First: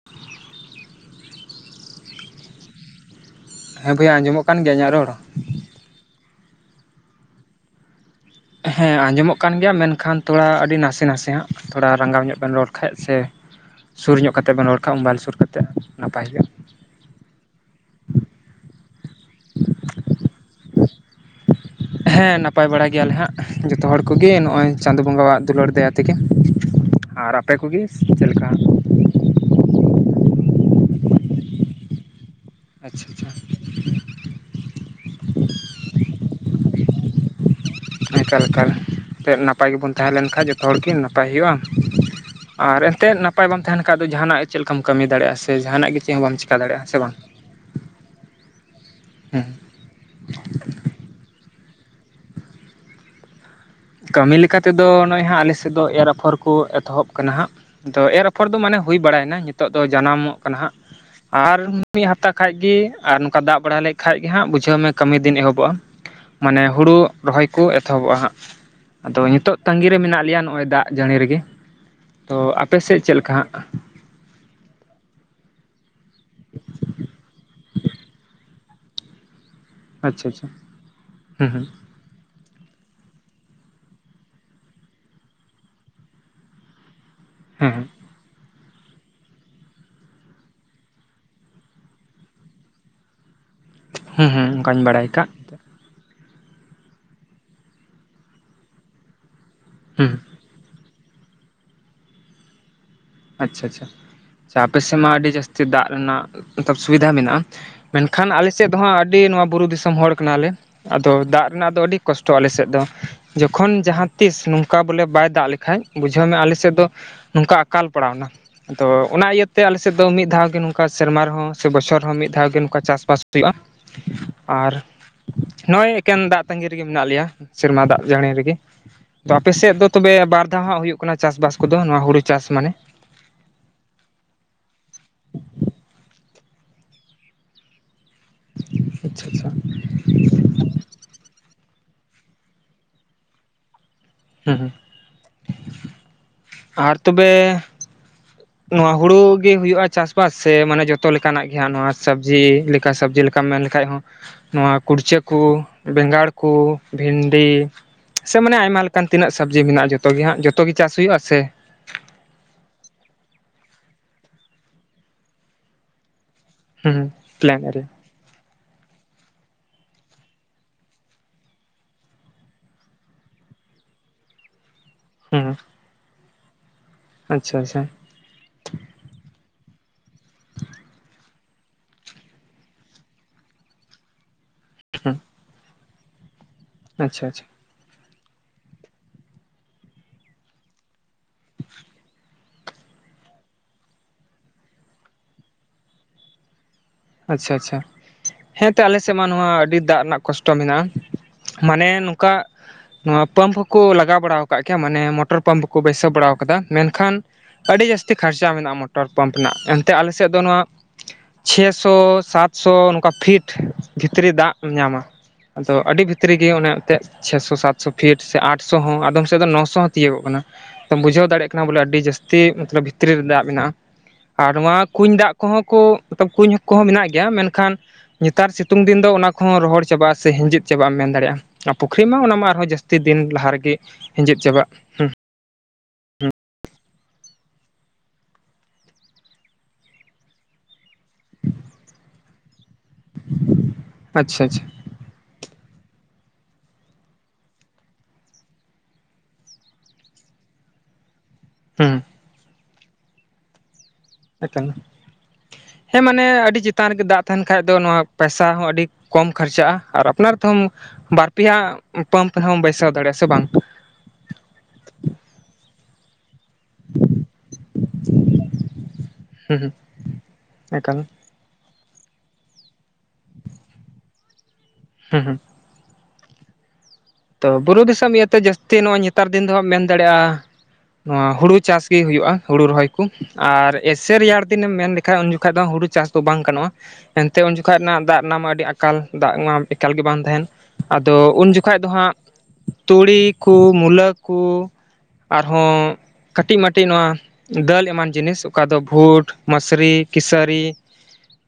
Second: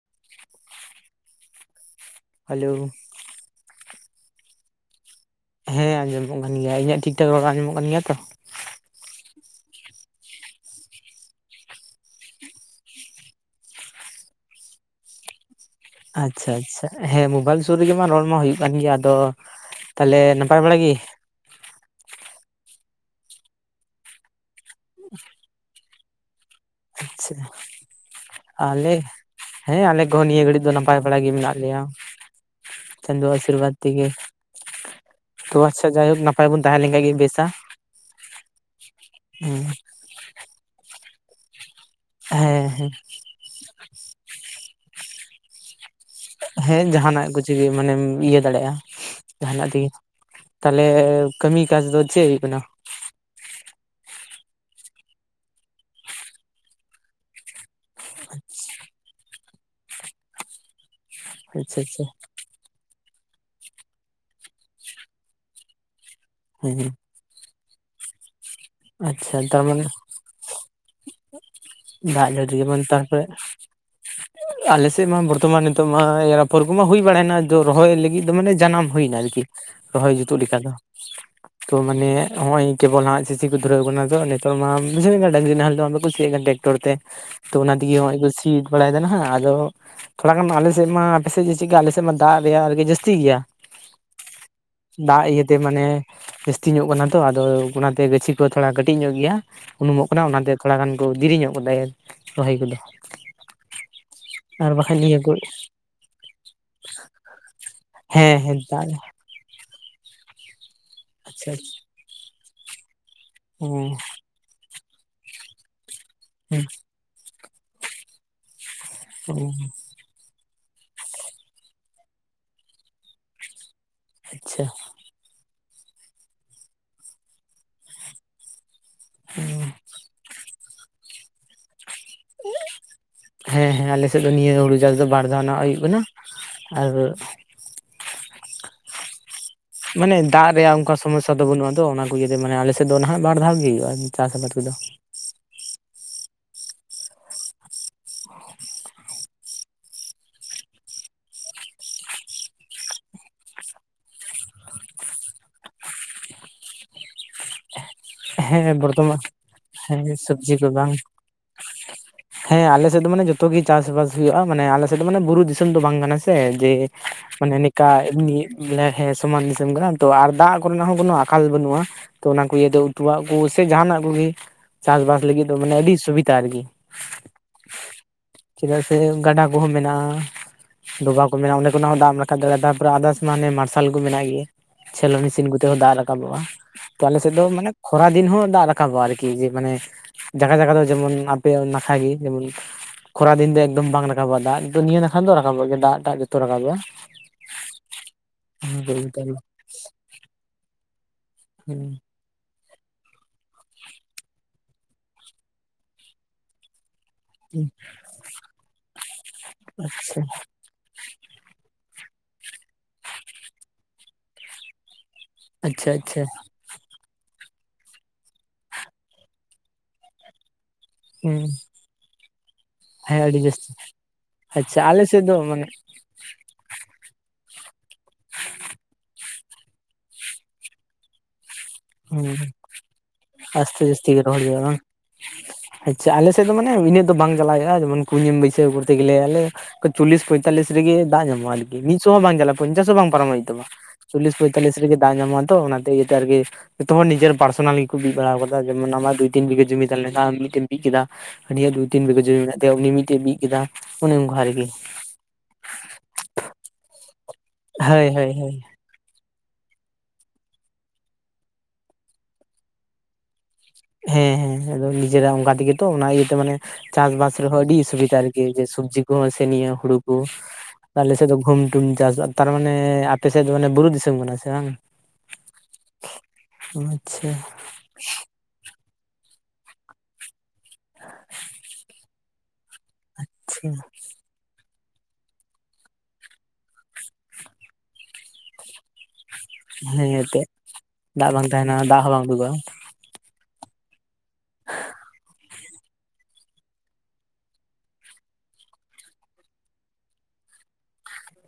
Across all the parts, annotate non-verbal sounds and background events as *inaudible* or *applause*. *inaudible* Hello ᱦᱮᱸ ᱵᱚᱭᱦᱟ ᱟᱸᱡᱚᱢᱚᱜ ᱠᱟᱱ ᱜᱮᱭᱟ ᱤᱧᱟᱹᱜ ᱨᱚᱲ? ᱦᱮᱸ ᱟᱸᱡᱚᱢᱚᱜ ᱠᱟᱱ ᱜᱮᱭᱟ ᱤᱧᱟᱹᱜ ᱴᱷᱤᱠ ᱴᱷᱟᱠ ᱨᱚᱲ ᱟᱸᱡᱚᱢᱚᱜ ᱠᱟᱱ ᱜᱮᱭᱟ ᱛᱚ? ᱦᱮᱸ ᱟᱸᱡᱚᱢᱚᱜ ᱠᱟᱱ ᱜᱮᱭᱟ ᱢᱮᱱᱠᱷᱟᱱ ᱛᱷᱳᱲᱟ ᱟᱹᱰᱤ ᱱᱟᱥᱮ ᱱᱟᱥᱮ ᱦᱟᱸᱜ ᱛᱷᱳᱲᱟ ᱨᱟᱸᱜᱟᱣ ᱧᱚᱜ ᱵᱮᱱ ᱨᱚᱲ ᱠᱷᱟᱡ ᱥᱮ ᱥᱩᱨ ᱧᱚᱜ ᱠᱟᱛᱮᱜ ᱵᱮᱱ ᱨᱚᱲᱟ ᱠᱷᱟᱡ ᱢᱳᱵᱟᱭᱤᱞ ᱥᱩᱨ ᱠᱟᱛᱮ ᱟᱪᱪᱷᱟ ᱟᱪᱪᱷᱟ ᱦᱮᱸ ᱢᱳᱵᱟᱭᱤᱞ ᱥᱩᱨ ᱨᱮᱜᱮ ᱢᱟ ᱨᱚᱲ ᱢᱟ ᱦᱩᱭᱩᱜ ᱠᱟᱱ ᱜᱮᱭᱟ ᱟᱫᱚ ᱛᱟᱦᱞᱮ ᱱᱟᱯᱟᱭ ᱵᱟᱲᱟ ᱜᱮ? ᱦᱮᱸ ᱱᱟᱯᱟᱭ ᱵᱟᱲᱟ ᱜᱮᱭᱟᱞᱮ ᱦᱟᱸᱜ ᱡᱚᱛᱚ ᱦᱚᱲ ᱠᱚᱜᱮ ᱱᱚᱜᱼᱚᱭ ᱪᱟᱸᱫᱳ ᱵᱚᱸᱜᱟᱣᱟᱜ ᱫᱩᱞᱟᱹᱲ ᱫᱟᱭᱟ ᱛᱮᱜᱮ ᱟᱨ ᱟᱪᱪᱷᱟ ᱟᱯᱮ ᱠᱚᱜᱮ ᱪᱮᱫ ᱞᱮᱠᱟ? ᱟᱞᱮ ᱦᱮᱸ ᱟᱞᱮ ᱠᱚᱦᱚᱸ ᱱᱤᱭᱟᱹ ᱜᱷᱟᱹᱲᱤᱡ ᱫᱚ ᱱᱟᱯᱟᱭ ᱵᱟᱲᱟ ᱜᱮ ᱢᱮᱱᱟᱜ ᱞᱮᱭᱟ ᱟᱪᱪᱷᱟ ᱟᱪᱪᱷᱟ ᱪᱟᱸᱫᱳᱣᱟᱜ ᱟᱥᱤᱨᱵᱟᱫᱽ ᱛᱮᱜᱮ ᱛᱚ ᱟᱪᱪᱷᱟ ᱡᱟᱭᱦᱳᱠ ᱱᱟᱯᱟᱭ ᱵᱚᱱ ᱛᱟᱦᱮᱸ ᱞᱮᱱᱠᱷᱟᱡ ᱜᱮ ᱵᱮᱥᱟ ᱮᱠᱟᱞ ᱮᱠᱟᱞ ᱮᱛᱮᱫ ᱦᱩᱸ, ᱱᱟᱯᱟᱭ ᱜᱮᱵᱚᱱ ᱛᱟᱦᱮᱸ ᱞᱮᱱᱠᱟᱱ ᱡᱚᱛᱚ ᱦᱚᱲᱜᱮ ᱱᱟᱯᱟᱭ ᱦᱩᱭᱩᱜᱼᱟ ᱦᱮᱸ ᱟᱨ ᱦᱮᱸ ᱮᱱᱛᱮᱫ ᱱᱟᱯᱟᱭ ᱵᱟᱢ ᱛᱟᱦᱮᱸᱱ ᱠᱷᱟᱡ ᱫᱚ ᱡᱟᱦᱟᱱᱟᱜ ᱪᱮᱫ ᱞᱮᱠᱟᱢ ᱠᱟᱹᱢᱤ ᱫᱟᱲᱮᱭᱟᱜᱼᱟ ᱥᱮ ᱡᱟᱦᱟᱱᱟᱜ ᱜᱮ ᱪᱮᱫ ᱦᱚᱸ ᱵᱟᱢ ᱪᱮᱠᱟ ᱫᱟᱲᱮᱭᱟᱜᱼᱟ ᱥᱮ ᱵᱟᱝ? ᱡᱟᱭᱦᱚᱠ ᱢᱟᱱᱮᱢ ᱤᱭᱟᱹ ᱫᱟᱲᱮᱜᱼᱟ ᱦᱮᱸ ᱡᱟᱦᱟᱱᱟᱜ ᱛᱮᱜᱮ ᱛᱟᱦᱚᱞᱮ ᱠᱟᱹᱢᱤ ᱠᱟᱡᱽ ᱫᱚ ᱪᱮᱫ ᱦᱩᱭᱩᱜ ᱠᱟᱱᱟ ᱠᱟᱹᱢᱤ ᱞᱮᱠᱟᱛᱮᱫᱚ ᱱᱚᱜᱼᱚᱭ ᱦᱟᱸᱜ ᱟᱞᱮ ᱥᱮᱫ ᱫᱚ ᱮᱨ ᱟᱯᱷᱚᱨ ᱠᱚ ᱮᱛᱚᱦᱚᱵ ᱠᱟᱱᱟ ᱦᱟᱸᱜ ᱟᱫᱚ ᱮᱨ ᱟᱯᱷᱚᱨ ᱫᱚ ᱢᱟᱱᱮ ᱦᱩᱭ ᱵᱟᱲᱟᱭᱮᱱᱟ ᱱᱤᱛᱚᱜ ᱫᱚ ᱡᱟᱱᱟᱢᱚᱜ ᱠᱟᱱᱟ ᱦᱟᱸᱜ ᱟᱨ ᱟᱪᱪᱷᱟ ᱟᱪᱪᱷᱟ ᱢᱤᱫ ᱦᱟᱯᱛᱟ ᱠᱷᱟᱡ ᱜᱮ ᱟᱨ ᱱᱚᱝᱠᱟ ᱫᱟᱜ ᱵᱟᱲᱟ ᱞᱮ ᱠᱷᱟᱡ ᱜᱮ ᱦᱟᱸᱜ ᱵᱩᱡᱷᱟᱹᱣ ᱢᱮ ᱠᱟᱹᱢᱤ ᱫᱤᱱ ᱮᱦᱚᱵᱚᱜᱼᱟ ᱢᱟᱱᱮ ᱦᱮᱸ ᱦᱮᱸ ᱦᱩᱲᱩ ᱨᱚᱦᱚᱭ ᱠᱚ ᱮᱛᱚᱦᱚᱵᱚᱜᱼᱟ ᱦᱟᱸᱜ ᱟᱫᱚ ᱟᱪᱪᱷᱟ ᱱᱤᱛᱚᱜ ᱛᱟᱨᱢᱟᱱᱮ ᱛᱟᱺᱜᱤ ᱨᱮ ᱢᱮᱱᱟᱜ ᱞᱮᱭᱟ ᱱᱚᱜᱼᱚᱭ ᱫᱟᱜ ᱡᱟᱹᱲᱤ ᱨᱮᱜᱮ ᱫᱟᱜ ᱛᱚ ᱡᱟᱹᱲᱤ ᱡᱮᱢᱚᱱ ᱟᱯᱮᱥᱮᱫ ᱪᱮᱫ ᱛᱟᱨᱯᱚᱨᱮ ᱞᱮᱠᱟ ᱦᱟᱸᱜ ᱟᱞᱮ ᱥᱮᱫ ᱢᱟ ᱵᱚᱨᱛᱚᱢᱟᱱ ᱱᱤᱛᱚᱜ ᱢᱟ ᱮᱨ ᱟᱯᱷᱚᱨ ᱠᱚ ᱦᱩᱭ ᱵᱟᱲᱟᱭᱮᱱᱟ ᱨᱚᱦᱚᱭ ᱞᱟᱹᱜᱤᱫ ᱫᱚ ᱢᱟᱱᱮ ᱡᱟᱱᱟᱢ ᱦᱩᱭᱱᱟ ᱟᱨᱠᱤ ᱨᱚᱦᱚᱭ ᱟᱪᱪᱷᱟ ᱡᱩᱛᱩᱜ ᱟᱪᱪᱷᱟ ᱞᱮᱠᱟ ᱫᱚ ᱦᱩᱸ ᱦᱩᱸ ᱛᱚ ᱢᱟᱱᱮ ᱱᱚᱜᱼᱚᱭ ᱮᱵᱚᱞ ᱦᱟᱸᱜ ᱥᱤ ᱠᱚ ᱫᱷᱩᱨᱟᱹᱣ ᱠᱟᱱᱟ ᱛᱚ ᱱᱤᱛᱚᱜ ᱢᱟ ᱵᱟᱹᱝᱨᱤ ᱱᱟᱦᱮᱞ ᱫᱚ ᱵᱟᱝ ᱠᱚ ᱥᱤᱭᱟᱹᱜ ᱠᱟᱱᱟ ᱴᱮᱠᱴᱚᱨ ᱛᱮ ᱛᱚ ᱦᱮᱸ ᱚᱱᱟ ᱦᱮᱸ ᱛᱮᱜᱮ ᱱᱚᱜᱼᱚᱭ ᱠᱚ ᱥᱤᱻ ᱵᱟᱲᱟᱭᱮᱫᱟ ᱦᱟᱸᱜ ᱟᱫᱚ ᱛᱷᱳᱲᱟ ᱜᱟᱱ ᱟᱞᱮ ᱥᱮᱫ ᱢᱟ ᱟᱯᱮᱥᱮᱫ ᱡᱮᱭᱥᱮ ᱠᱤ ᱟᱞᱮᱥᱮᱫ ᱢᱟ ᱫᱟᱜ ᱨᱮᱭᱟᱜ ᱟᱨᱤ ᱡᱟᱹᱥᱛᱤ ᱜᱮᱭᱟ ᱦᱩᱸ ᱦᱩᱸ ᱚᱱᱠᱟᱧ ᱵᱟᱲᱟᱭ ᱠᱟᱜ ᱛᱮ ᱢᱟᱱᱮ ᱡᱟᱹᱥᱛᱤ ᱧᱚᱜ ᱠᱟᱱᱟ ᱛᱚ ᱟᱫᱚ ᱚᱱᱟᱛᱮ ᱜᱟᱹᱪᱷᱤ ᱠᱚ ᱛᱷᱚᱲᱟ ᱠᱟᱴᱤᱡ ᱧᱚᱜ ᱜᱮᱭᱟ ᱩᱱᱩᱢᱚᱜ ᱦᱩᱸ ᱠᱟᱱᱟ ᱚᱱᱟᱛᱮ ᱛᱷᱚᱲᱟ ᱜᱟᱱ ᱠᱚ ᱫᱮᱨᱤ ᱧᱚᱜ ᱠᱟᱫᱟᱭ ᱨᱚᱦᱚᱭ ᱠᱚᱫᱚ ᱟᱪᱪᱷᱟ ᱟᱪᱪᱷᱟ ᱪᱷᱟ ᱟᱨ ᱟᱯᱮ ᱵᱟᱠᱷᱟᱱ ᱥᱮᱫ ᱢᱟ ᱱᱤᱭᱟᱹ ᱟᱹᱰᱤ ᱠᱚ ᱡᱟᱹᱥᱛᱤ ᱫᱟᱜ ᱨᱮᱱᱟᱜ ᱚᱛᱚᱵ ᱥᱩᱵᱤᱫᱷᱟ ᱢᱮᱱᱟᱜᱼᱟ ᱢᱮᱱᱠᱷᱟᱱ ᱦᱮᱸ ᱦᱮᱸ ᱟᱞᱮᱥᱮᱫ ᱫᱚ ᱫᱟᱜ ᱦᱟᱜ ᱟᱰᱤ ᱱᱚᱣᱟ ᱵᱩᱨᱩ ᱫᱤᱥᱚᱢ ᱦᱚᱲ ᱠᱟᱱᱟᱞᱮ ᱟᱫᱚ ᱫᱟᱜ ᱟᱪᱪᱷᱟ ᱟᱪᱪᱷᱟ ᱨᱮᱱᱟᱜ ᱫᱚ ᱟᱹᱰᱤ ᱠᱚᱥᱴᱚᱜ ᱟᱞᱮ ᱥᱮᱫ ᱫᱚ ᱡᱚᱠᱷᱚᱱ ᱦᱮᱸ ᱡᱟᱦᱟᱸ ᱛᱤᱥ ᱱᱚᱝ ᱚᱱᱠᱟ ᱵᱚᱞᱮ ᱵᱟᱭ ᱫᱟᱜ ᱞᱮᱠᱷᱟᱡ ᱵᱩᱡᱷᱟᱹᱣ ᱢᱮ ᱦᱮᱸ ᱟᱞᱮᱥᱮᱫ ᱫᱚ ᱱᱚᱝᱠᱟ ᱟᱠᱟᱞ ᱯᱟᱲᱟᱣᱱᱟ ᱟᱫᱚ ᱚᱱᱟ ᱚ ᱤᱭᱟᱹᱛᱮ ᱟᱞᱮᱥᱮᱫ ᱫᱚ ᱢᱤᱫ ᱫᱷᱟᱣ ᱜᱮ ᱱᱚᱝᱠᱟ ᱥᱮᱨᱢᱟ ᱨᱮᱦᱚᱸ ᱥᱮ ᱵᱚᱪᱷᱚᱨ ᱨᱮᱦᱚᱸ ᱢᱤᱫ ᱫᱷᱟᱣᱜ ᱜᱮ ᱱᱚᱝᱠᱟ ᱪᱟᱥᱵᱟᱥ ᱛᱩᱭᱩᱜ-ᱟ ᱟᱪᱪᱷᱟ ᱟᱨ ᱱᱚᱜᱼᱚᱭ ᱮᱠᱮᱱ ᱫᱟᱜ ᱛᱟᱸᱜᱤ ᱨᱮᱜᱮ ᱢᱮᱱᱟᱜ ᱞᱮᱭᱟ ᱥᱮᱨᱢᱟ ᱫᱟᱜ ᱡᱟᱹᱲᱤ ᱨᱮᱜᱮ ᱛᱚ ᱟᱯᱮ ᱥᱮᱫ ᱫᱚ ᱛᱚᱵᱮ ᱵᱟᱨ ᱫᱷᱟᱣ ᱦᱟᱸᱜ ᱦᱩᱭᱩᱜ ᱠᱟᱱᱟ ᱪᱟᱥᱼᱵᱟᱥ ᱠᱚᱫᱚ ᱱᱚᱣᱟ ᱦᱩᱲᱩ ᱪᱟᱥ ᱢᱟᱱᱮ ᱦᱮᱸ ᱦᱮᱸ ᱟᱞᱮᱥᱮᱫ ᱫᱚ ᱱᱤᱭᱟᱹ ᱦᱩᱲᱩ ᱪᱟᱥ ᱫᱚ ᱵᱟᱨ ᱫᱷᱟᱣ ᱱᱟᱜ ᱦᱩᱭᱩᱜ ᱠᱟᱱᱟ ᱟᱨ ᱟᱪᱪᱷᱟ ᱟᱪᱷᱟ ᱢᱟᱱᱮ ᱫᱟᱜ ᱨᱮᱭᱟᱜ ᱚᱱᱠᱟ ᱥᱚᱢᱚᱥᱥᱟ ᱫᱚ ᱵᱟᱹᱱᱩᱜᱼᱟ ᱟᱛᱚ ᱚᱱᱟ ᱠᱚ ᱤᱭᱟᱹᱛᱮ ᱢᱟᱱᱮ ᱟᱞᱮᱥᱮᱫ ᱫᱚ ᱱᱟᱦᱟᱜ ᱵᱟᱨ ᱫᱷᱟᱣ ᱜᱮ ᱦᱩᱭᱩᱜᱼᱟ ᱪᱟᱥ ᱟᱵᱟᱫᱽ ᱦᱩᱸ ᱦᱩᱸ ᱠᱚᱫᱚ ᱟᱨ ᱛᱚᱵᱮ ᱱᱚᱣᱟ ᱦᱩᱲᱩ ᱜᱤ ᱦᱳᱭᱳᱜᱼᱟ ᱪᱟᱥ ᱵᱟᱥ ᱥᱮ ᱢᱟᱱᱮ ᱡᱚᱛᱚ ᱞᱮᱠᱟᱱᱟᱜ ᱜᱮ ᱦᱟᱸᱜ ᱱᱚᱣᱟ ᱥᱚᱵᱽᱡᱤ ᱞᱮᱠᱟ ᱥᱚᱵᱡᱤ ᱞᱮᱠᱟ ᱠᱟᱢ ᱢᱮᱱ ᱞᱮᱠᱷᱟᱡ ᱦᱚᱸ ᱱᱚᱣᱟ ᱠᱩᱲᱪᱟᱹ ᱠᱚ ᱵᱮᱸᱜᱟᱲ ᱠᱚ ᱵᱷᱮᱱᱰᱤ ᱥᱮ ᱢᱟᱱᱮ ᱦᱮᱸ ᱟᱭᱢᱟ ᱞᱮᱠᱟᱱ ᱵᱚᱨᱛᱚᱢᱟᱱ ᱛᱤᱱᱟᱹᱜ ᱥᱚᱵᱽᱡᱤ ᱢᱮᱱᱟᱜᱼᱟ ᱦᱮᱸ ᱡᱚᱛᱚ ᱜᱮ ᱦᱟᱜ ᱥᱚᱵᱽᱡᱤ ᱡᱚᱛᱚ ᱠᱚ ᱜᱮ ᱵᱟᱝ ᱪᱟᱥ ᱦᱩᱭᱩᱜᱼᱟ ᱥᱮ *unintelligible* ᱦᱮᱸ ᱟᱞᱮᱥᱮᱫ ᱫᱚ ᱢᱟᱱᱮ ᱡᱚᱛᱚ ᱜᱮ ᱪᱟᱥᱵᱟᱥ ᱦᱩᱭᱩᱜᱼᱟ ᱢᱟᱱᱮ ᱟᱞᱮᱥᱮᱫ ᱫᱚ ᱢᱟᱱᱮ ᱵᱩᱨᱩ ᱫᱤᱥᱚᱢ ᱫᱚ ᱵᱟᱝ ᱠᱟᱱᱟ ᱥᱮ ᱡᱮ ᱦᱩᱸ ᱢᱟᱱᱮ ᱯᱞᱮᱱ ᱨᱮ ᱱᱮᱠᱟ ᱱᱮ ᱦᱮᱸ ᱥᱚᱢᱟᱱ ᱫᱤᱥᱚᱢ ᱠᱟᱱᱟ ᱛᱚ ᱟᱨ ᱫᱟᱜ ᱠᱚᱨᱮᱱᱟᱜ ᱦᱚᱸ ᱠᱳᱱᱚ ᱟᱠᱟᱞ ᱵᱟᱱᱩᱜᱼᱟ ᱛᱚ ᱚᱱᱟ ᱠᱚ ᱤᱭᱟᱹ ᱫᱚ ᱴᱚᱣᱟᱜ ᱠᱚ ᱥᱮ ᱡᱟᱦᱟᱱᱟᱜ ᱠᱚᱜᱮ ᱪᱟᱥᱵᱟᱥ ᱞᱟᱹᱜᱤᱫ ᱦᱩᱸ ᱫᱚ ᱢᱟᱱᱮ ᱟᱹᱰᱤ ᱥᱩᱵᱤᱫᱷᱟ ᱟᱨᱠᱤ ᱟᱪᱪᱷᱟ ᱟᱪᱪᱷᱟ ᱪᱮᱫᱟᱜ ᱥᱮ ᱜᱟᱰᱟ ᱠᱚᱦᱚᱸ ᱢᱮᱱᱟᱜᱼᱟ ᱰᱚᱵᱷᱟ ᱠᱚ ᱢᱮᱱᱟᱜᱼᱟ ᱚᱸᱰᱮ ᱠᱷᱚᱱᱟᱜ ᱦᱚᱸ ᱫᱟᱜ ᱮᱢ ᱨᱟᱠᱟᱵ ᱫᱟᱲᱮᱭᱟᱜᱼᱟ ᱛᱟᱨᱯᱚᱨᱮ ᱟᱫᱟᱥ ᱢᱟᱱᱮ ᱢᱟᱨᱥᱟᱞ ᱠᱚ ᱢᱮᱱᱟᱜ ᱜᱮᱭᱟ ᱪᱷᱮᱞᱳ ᱦᱩᱸ ᱢᱤᱥᱤᱱ ᱠᱚᱛᱮ ᱦᱚᱸ ᱫᱟᱜ ᱨᱟᱠᱟᱵᱚᱜᱼᱟ ᱛᱚ ᱟᱪᱪᱷᱟ ᱟᱞᱮᱥᱮᱫ ᱫᱚ ᱟᱪᱪᱷᱟ ᱢᱟᱱᱮ ᱠᱷᱚᱨᱟ ᱫᱤᱱ ᱦᱚᱸ ᱫᱟᱜ ᱨᱟᱠᱟᱵᱚᱜ ᱟᱨᱠᱤ ᱡᱮ ᱢᱟᱱᱮ ᱡᱟᱭᱜᱟ ᱡᱟᱭᱜᱟ ᱫᱚ ᱡᱮᱢᱚᱱ ᱟᱯᱮ ᱱᱟᱠᱷᱟ ᱡᱮᱢᱚᱱ ᱠᱷᱚᱨᱟ ᱫᱤᱱ ᱫᱚ ᱮᱠᱫᱚᱢ ᱵᱟᱝ ᱨᱟᱠᱟᱵᱚᱜᱼᱟ ᱫᱟᱜ ᱱᱤᱭᱟᱹ ᱱᱟᱠᱷᱟᱱ ᱫᱚ ᱨᱟᱠᱟᱵᱚᱜ ᱜᱮ ᱫᱟᱜ ᱴᱟᱜ ᱡᱚᱛᱚ ᱨᱟᱠᱟᱵᱚᱜᱼᱟ᱾ ᱟᱪᱪᱷᱟ ᱟᱪᱪᱷᱟ ᱦᱮᱸᱛᱚ ᱟᱞᱮ ᱥᱮᱫ ᱢᱟ ᱱᱚᱣᱟ ᱟᱰᱤ ᱫᱟᱜ ᱨᱮᱱᱟᱜ ᱠᱚᱥᱴᱚ ᱢᱮᱱᱟᱜᱼᱟ ᱦᱩᱸ ᱢᱟᱱᱮᱼᱼ ᱚᱠᱟᱼᱼ ᱱᱚᱣᱟ ᱯᱟᱢᱯ ᱦᱚᱸᱠᱚ ᱞᱟᱜᱟᱣ ᱵᱟᱲᱟ ᱟᱠᱟᱫ ᱜᱮᱭᱟ ᱢᱟᱱᱮ ᱢᱚᱴᱚᱨ ᱯᱟᱢᱯᱠᱚ ᱵᱟᱹᱭᱥᱟᱹᱣ ᱵᱟᱲᱟ ᱟᱠᱟᱫᱟ ᱢᱮᱱᱠᱷᱟᱱᱼᱼ ᱟᱹᱰᱤ ᱡᱟᱹᱥᱛᱤ ᱠᱷᱚᱨᱪᱟ ᱢᱮᱱᱟᱜᱼᱟ ᱢᱚᱴᱚᱨ ᱯᱟᱢᱯ ᱨᱮᱱᱟᱜ ᱮᱱᱛᱮ ᱟᱞᱮ ᱟᱪᱪᱷᱟ ᱥᱮᱫ ᱫᱚ ᱱᱚᱣᱟ ᱪᱷᱮᱼᱼ ᱥᱟᱛᱥᱚ ᱱᱚᱝᱠᱟ ᱯᱷᱤᱴ ᱵᱷᱤᱛᱨᱤ ᱫᱟᱜ ᱮᱢ ᱧᱟᱢᱟ᱾ ᱟᱫᱚ ᱟᱪᱪᱷᱟ ᱟᱰᱤ ᱟᱪᱪᱷᱟ ᱵᱷᱤᱛᱨᱤ ᱜᱮ ᱚᱱᱮ ᱮᱱᱛᱜ ᱪᱷᱮᱥᱚ ᱥᱟᱛᱥᱚ ᱯᱷᱤᱴ ᱥᱮ ᱟᱴᱥᱚ ᱦᱚᱸ ᱟᱫᱚᱢ ᱥᱮᱫ ᱫᱚ ᱱᱚ ᱥᱚ᱾ ᱛᱤᱭᱳᱟᱹᱜᱚᱜ ᱠᱟᱱᱟ ᱛᱚᱢ ᱵᱩᱡᱷᱟᱹᱣ ᱦᱮᱸ ᱫᱟᱲᱮᱭᱟᱜ ᱠᱟᱱᱟ ᱵᱚᱞᱮ ᱟᱰᱤ ᱡᱟᱥᱛᱤ ᱢᱚᱛᱞᱚᱵ ᱵᱷᱤᱛᱨᱤ ᱦᱮᱸ ᱨᱮ ᱟᱹᱰᱤ ᱫᱟᱜ ᱡᱟᱹᱥᱛᱤ ᱢᱮᱱᱟᱜᱼᱟ᱾ ᱟᱨ ᱱᱚᱣᱟ ᱟᱪᱪᱷᱟ ᱟᱞᱮ ᱠᱩᱧ ᱥᱮᱫ ᱫᱟᱜ ᱫᱚ ᱠᱚᱦᱚᱸ ᱢᱟᱱᱮ ᱠᱚ ᱠᱩᱧ ᱦᱚᱸᱼᱼ ᱠᱚᱦᱚᱸ ᱢᱮᱱᱟᱜ ᱜᱮᱭᱟ ᱢᱮᱱᱠᱷᱟᱱ ᱱᱮᱛᱟᱨ ᱥᱤᱛᱩᱝ ᱫᱤᱱ ᱫᱚ ᱚᱱᱟ ᱠᱚᱦᱚᱸ ᱨᱚᱦᱚᱲ ᱪᱟᱵᱟᱜᱼᱟ ᱥᱮ ᱦᱤᱸᱡᱤᱫ ᱪᱟᱵᱟᱜ ᱮᱢ ᱢᱮᱱᱟ ᱫᱟᱲᱮᱭᱟᱜᱼᱟ᱾ ᱟᱨ ᱯᱩᱠᱷᱨᱤ ᱢᱟ ᱦᱩᱸ ᱚᱱᱟ ᱢᱟ ᱟᱨᱦᱚᱸ ᱡᱟᱹᱥᱛᱤ ᱫᱤᱱ ᱞᱟᱦᱟ ᱨᱮᱜᱮ ᱟᱥᱛᱮ ᱡᱟᱹᱥᱛᱤ ᱜᱮ ᱦᱤᱸᱡᱮᱫ ᱨᱚᱦᱚᱲ ᱦᱩᱭᱩᱜᱼᱟ ᱪᱟᱵᱟᱜ ᱼᱼ ᱵᱟᱝ ᱟᱪᱪᱷᱟ ᱟᱞᱮ ᱥᱮᱫ ᱫᱚ ᱢᱟᱱᱮ ᱤᱱᱟᱹᱜ ᱫᱚ ᱵᱟᱝ ᱡᱟᱞᱟᱣ ᱦᱩᱭᱩᱜᱼᱟ ᱡᱮᱢᱚᱱ ᱠᱩᱧᱮᱢ ᱵᱟᱹᱭᱥᱟᱹᱣ ᱠᱚᱨᱛᱮ ᱜᱮᱞᱮ ᱟᱞᱮᱼᱼ ᱚᱱᱠᱟ ᱪᱚᱞᱞᱤᱥ ᱯᱚᱭᱛᱟᱞᱞᱤᱥ ᱨᱮᱜᱮ ᱫᱟᱜ ᱧᱟᱢᱚᱜᱼᱟ ᱟᱨᱠᱤ ᱢᱤᱫ ᱥᱚ ᱦᱚᱸ ᱵᱟᱝ ᱡᱟᱞᱟᱜ᱾ ᱯᱚᱧᱪᱟᱥ ᱦᱚᱸ ᱵᱟᱝ ᱯᱟᱨᱚᱢᱚᱜ ᱦᱩᱭᱩᱜ ᱛᱟᱢᱟ ᱪᱚᱞᱞᱤᱥ ᱟᱪᱪᱷᱟ ᱟᱪᱪᱷᱟ ᱯᱚᱸᱭᱛᱟᱞᱞᱤᱥ ᱨᱮᱜᱮ ᱫᱟᱜ ᱧᱟᱢᱚᱜᱼᱟ ᱛᱚ ᱚᱱᱟᱛᱮ ᱤᱭᱟᱹ ᱛᱮ ᱟᱨᱠᱤᱼᱼ ᱡᱚᱛᱚ ᱦᱚᱲ ᱱᱤᱡᱮᱨ ᱯᱟᱨᱥᱚᱱᱟᱞ ᱜᱮᱠᱚ ᱵᱤᱫ ᱵᱟᱲᱟ ᱟᱠᱟᱫᱟ ᱡᱮᱢᱚᱱ ᱟᱢᱟᱜ ᱫᱩᱭ ᱛᱤᱱ ᱵᱤᱜᱷᱟᱹ ᱡᱩᱢᱤ ᱛᱟᱦᱮᱸ ᱞᱮᱱᱠᱷᱟᱱ ᱢᱤᱫᱴᱮᱱ᱾ ᱵᱤᱫ ᱠᱮᱫᱟ ᱦᱟᱱᱤᱭᱟᱜ ᱫᱩᱭ ᱦᱩᱸ ᱛᱤᱱ ᱵᱤᱜᱷᱟ ᱡᱚᱢᱤ ᱢᱮᱱᱟᱜ ᱛᱟᱭᱟ ᱩᱱᱤ ᱢᱤᱫᱴᱮᱡ ᱵᱤᱫ ᱠᱮᱫᱟ᱾ ᱚᱱᱮ ᱚᱱᱠᱟ ᱮᱠᱟᱞ ᱟᱨᱠᱤ ᱦᱮᱸ ᱢᱟᱱᱮ ᱟᱰᱤ ᱪᱮᱛᱟᱱ ᱨᱮᱜᱮ ᱫᱟᱜ ᱛᱟᱦᱮᱱ ᱠᱷᱟᱡ ᱫᱚ ᱱᱚᱣᱟ ᱦᱳᱭ ᱦᱳᱭ ᱦᱳᱭ ᱯᱚᱭᱥᱟ ᱦᱚᱸ ᱟᱰᱤᱼᱼ ᱠᱚᱢ ᱠᱷᱚᱨᱪᱟᱜᱼᱟ ᱟᱨ ᱟᱯᱱᱟᱨ ᱛᱮᱦᱚᱸ ᱵᱟᱨ ᱯᱮᱭᱟ ᱯᱟᱢᱯ ᱨᱮᱦᱚᱢ ᱵᱟᱹᱭᱥᱟᱣ ᱫᱟᱲᱮᱭᱟᱜᱼᱟ ᱥᱮ ᱵᱟᱝᱼᱼ ᱦᱮᱸ ᱦᱮᱸ ᱟᱫᱚ ᱱᱤᱡᱮᱨᱟᱜ ᱚᱱᱠᱟ ᱛᱮᱜᱮ ᱛᱚ ᱚᱱᱟ ᱤᱭᱟᱹᱛᱮ ᱢᱟᱱᱮᱼᱼ ᱪᱟᱥᱵᱟᱥ ᱨᱮᱦᱚᱸ ᱟᱹᱰᱤ ᱥᱩᱵᱤᱫᱟ ᱟᱨᱠᱤ ᱡᱮ ᱥᱚᱵᱡᱤ ᱠᱚᱦᱚᱸ ᱥᱮ ᱦᱩᱸ ᱱᱤᱭᱟᱹ ᱦᱩᱸ ᱦᱩᱲᱩ ᱠᱚ ᱮᱠᱟᱞ ᱟᱦᱞᱮᱥᱮᱫ ᱫᱚ ᱜᱩᱢᱼᱼ ᱛᱩᱢ ᱪᱟᱥ ᱛᱟᱨ ᱢᱟᱱᱮ ᱟᱯᱮ ᱥᱮᱫ ᱫᱚ ᱢᱟᱱᱮ ᱵᱩᱨᱩ ᱫᱤᱥᱚᱢ ᱠᱟᱱᱟ ᱥᱮ ᱦᱟᱝ? ᱦᱩᱸ ᱦᱩᱸ ᱟᱪᱪᱷᱟ ᱛᱚ ᱵᱩᱨᱩ ᱫᱤᱥᱚᱢ ᱤᱭᱟᱹᱛᱮ ᱡᱟᱹᱥᱛᱤ ᱱᱚᱜ-ᱚᱭ ᱱᱮᱛᱟᱨ ᱫᱤᱱ ᱫᱚ ᱦᱚᱸ ᱮᱢ ᱢᱮᱱ ᱫᱟᱲᱮᱭᱟᱜ-ᱟ᱾ ᱱᱚᱣᱟ ᱦᱩᱲᱩ ᱪᱟᱥ ᱜᱮ ᱦᱩᱭᱩᱜ-ᱟ ᱦᱩᱲᱩ ᱨᱚᱦᱚᱭ ᱠᱚ ᱟᱪᱪᱷᱟ ᱟᱨ ᱮᱥ ᱥᱮ ᱨᱮᱭᱟᱲ ᱫᱤᱱ ᱮᱢ ᱢᱮᱱ ᱞᱮᱠᱷᱟᱱ ᱩᱱ ᱡᱚᱠᱷᱟᱡ ᱫᱚ ᱦᱩᱲᱩ ᱪᱟᱥ ᱫᱚ ᱵᱟᱝ ᱜᱟᱱᱚᱜ-ᱟ ᱮᱱᱛᱮ ᱩᱱ ᱡᱚᱠᱷᱟᱱ ᱚᱱᱟ ᱫᱟᱜ ᱨᱮᱱᱟᱜ ᱢᱟ ᱟᱹᱰᱤ ᱟᱠᱟᱞ ᱫᱟᱜ ᱢᱟ ᱮᱠᱟᱞ ᱜᱮ ᱦᱮᱸ ᱵᱟᱝ ᱛᱟᱦᱮᱱ ᱮᱱᱛᱮᱫ ᱟᱫᱚ ᱫᱟᱜ ᱵᱟᱝ ᱩᱱ ᱛᱟᱦᱮᱱᱟ ᱡᱚᱠᱷᱟᱡ ᱫᱚ ᱦᱟᱸᱜ *inaudible* ᱛᱩᱲᱤ ᱠᱩ ᱢᱩᱞᱟᱹ ᱠᱩ ᱟᱨᱦᱚᱸ ᱠᱟᱹᱴᱤᱡ ᱢᱟᱹᱴᱤᱡ ᱱᱚᱣᱟ ᱫᱟᱹᱞ ᱮᱢᱟᱱ ᱡᱤᱱᱤᱥ ᱚᱠᱟ ᱫᱚ ᱵᱷᱩᱴ ᱢᱟᱹᱥᱨᱤ ᱠᱤᱥᱟᱹᱨᱤ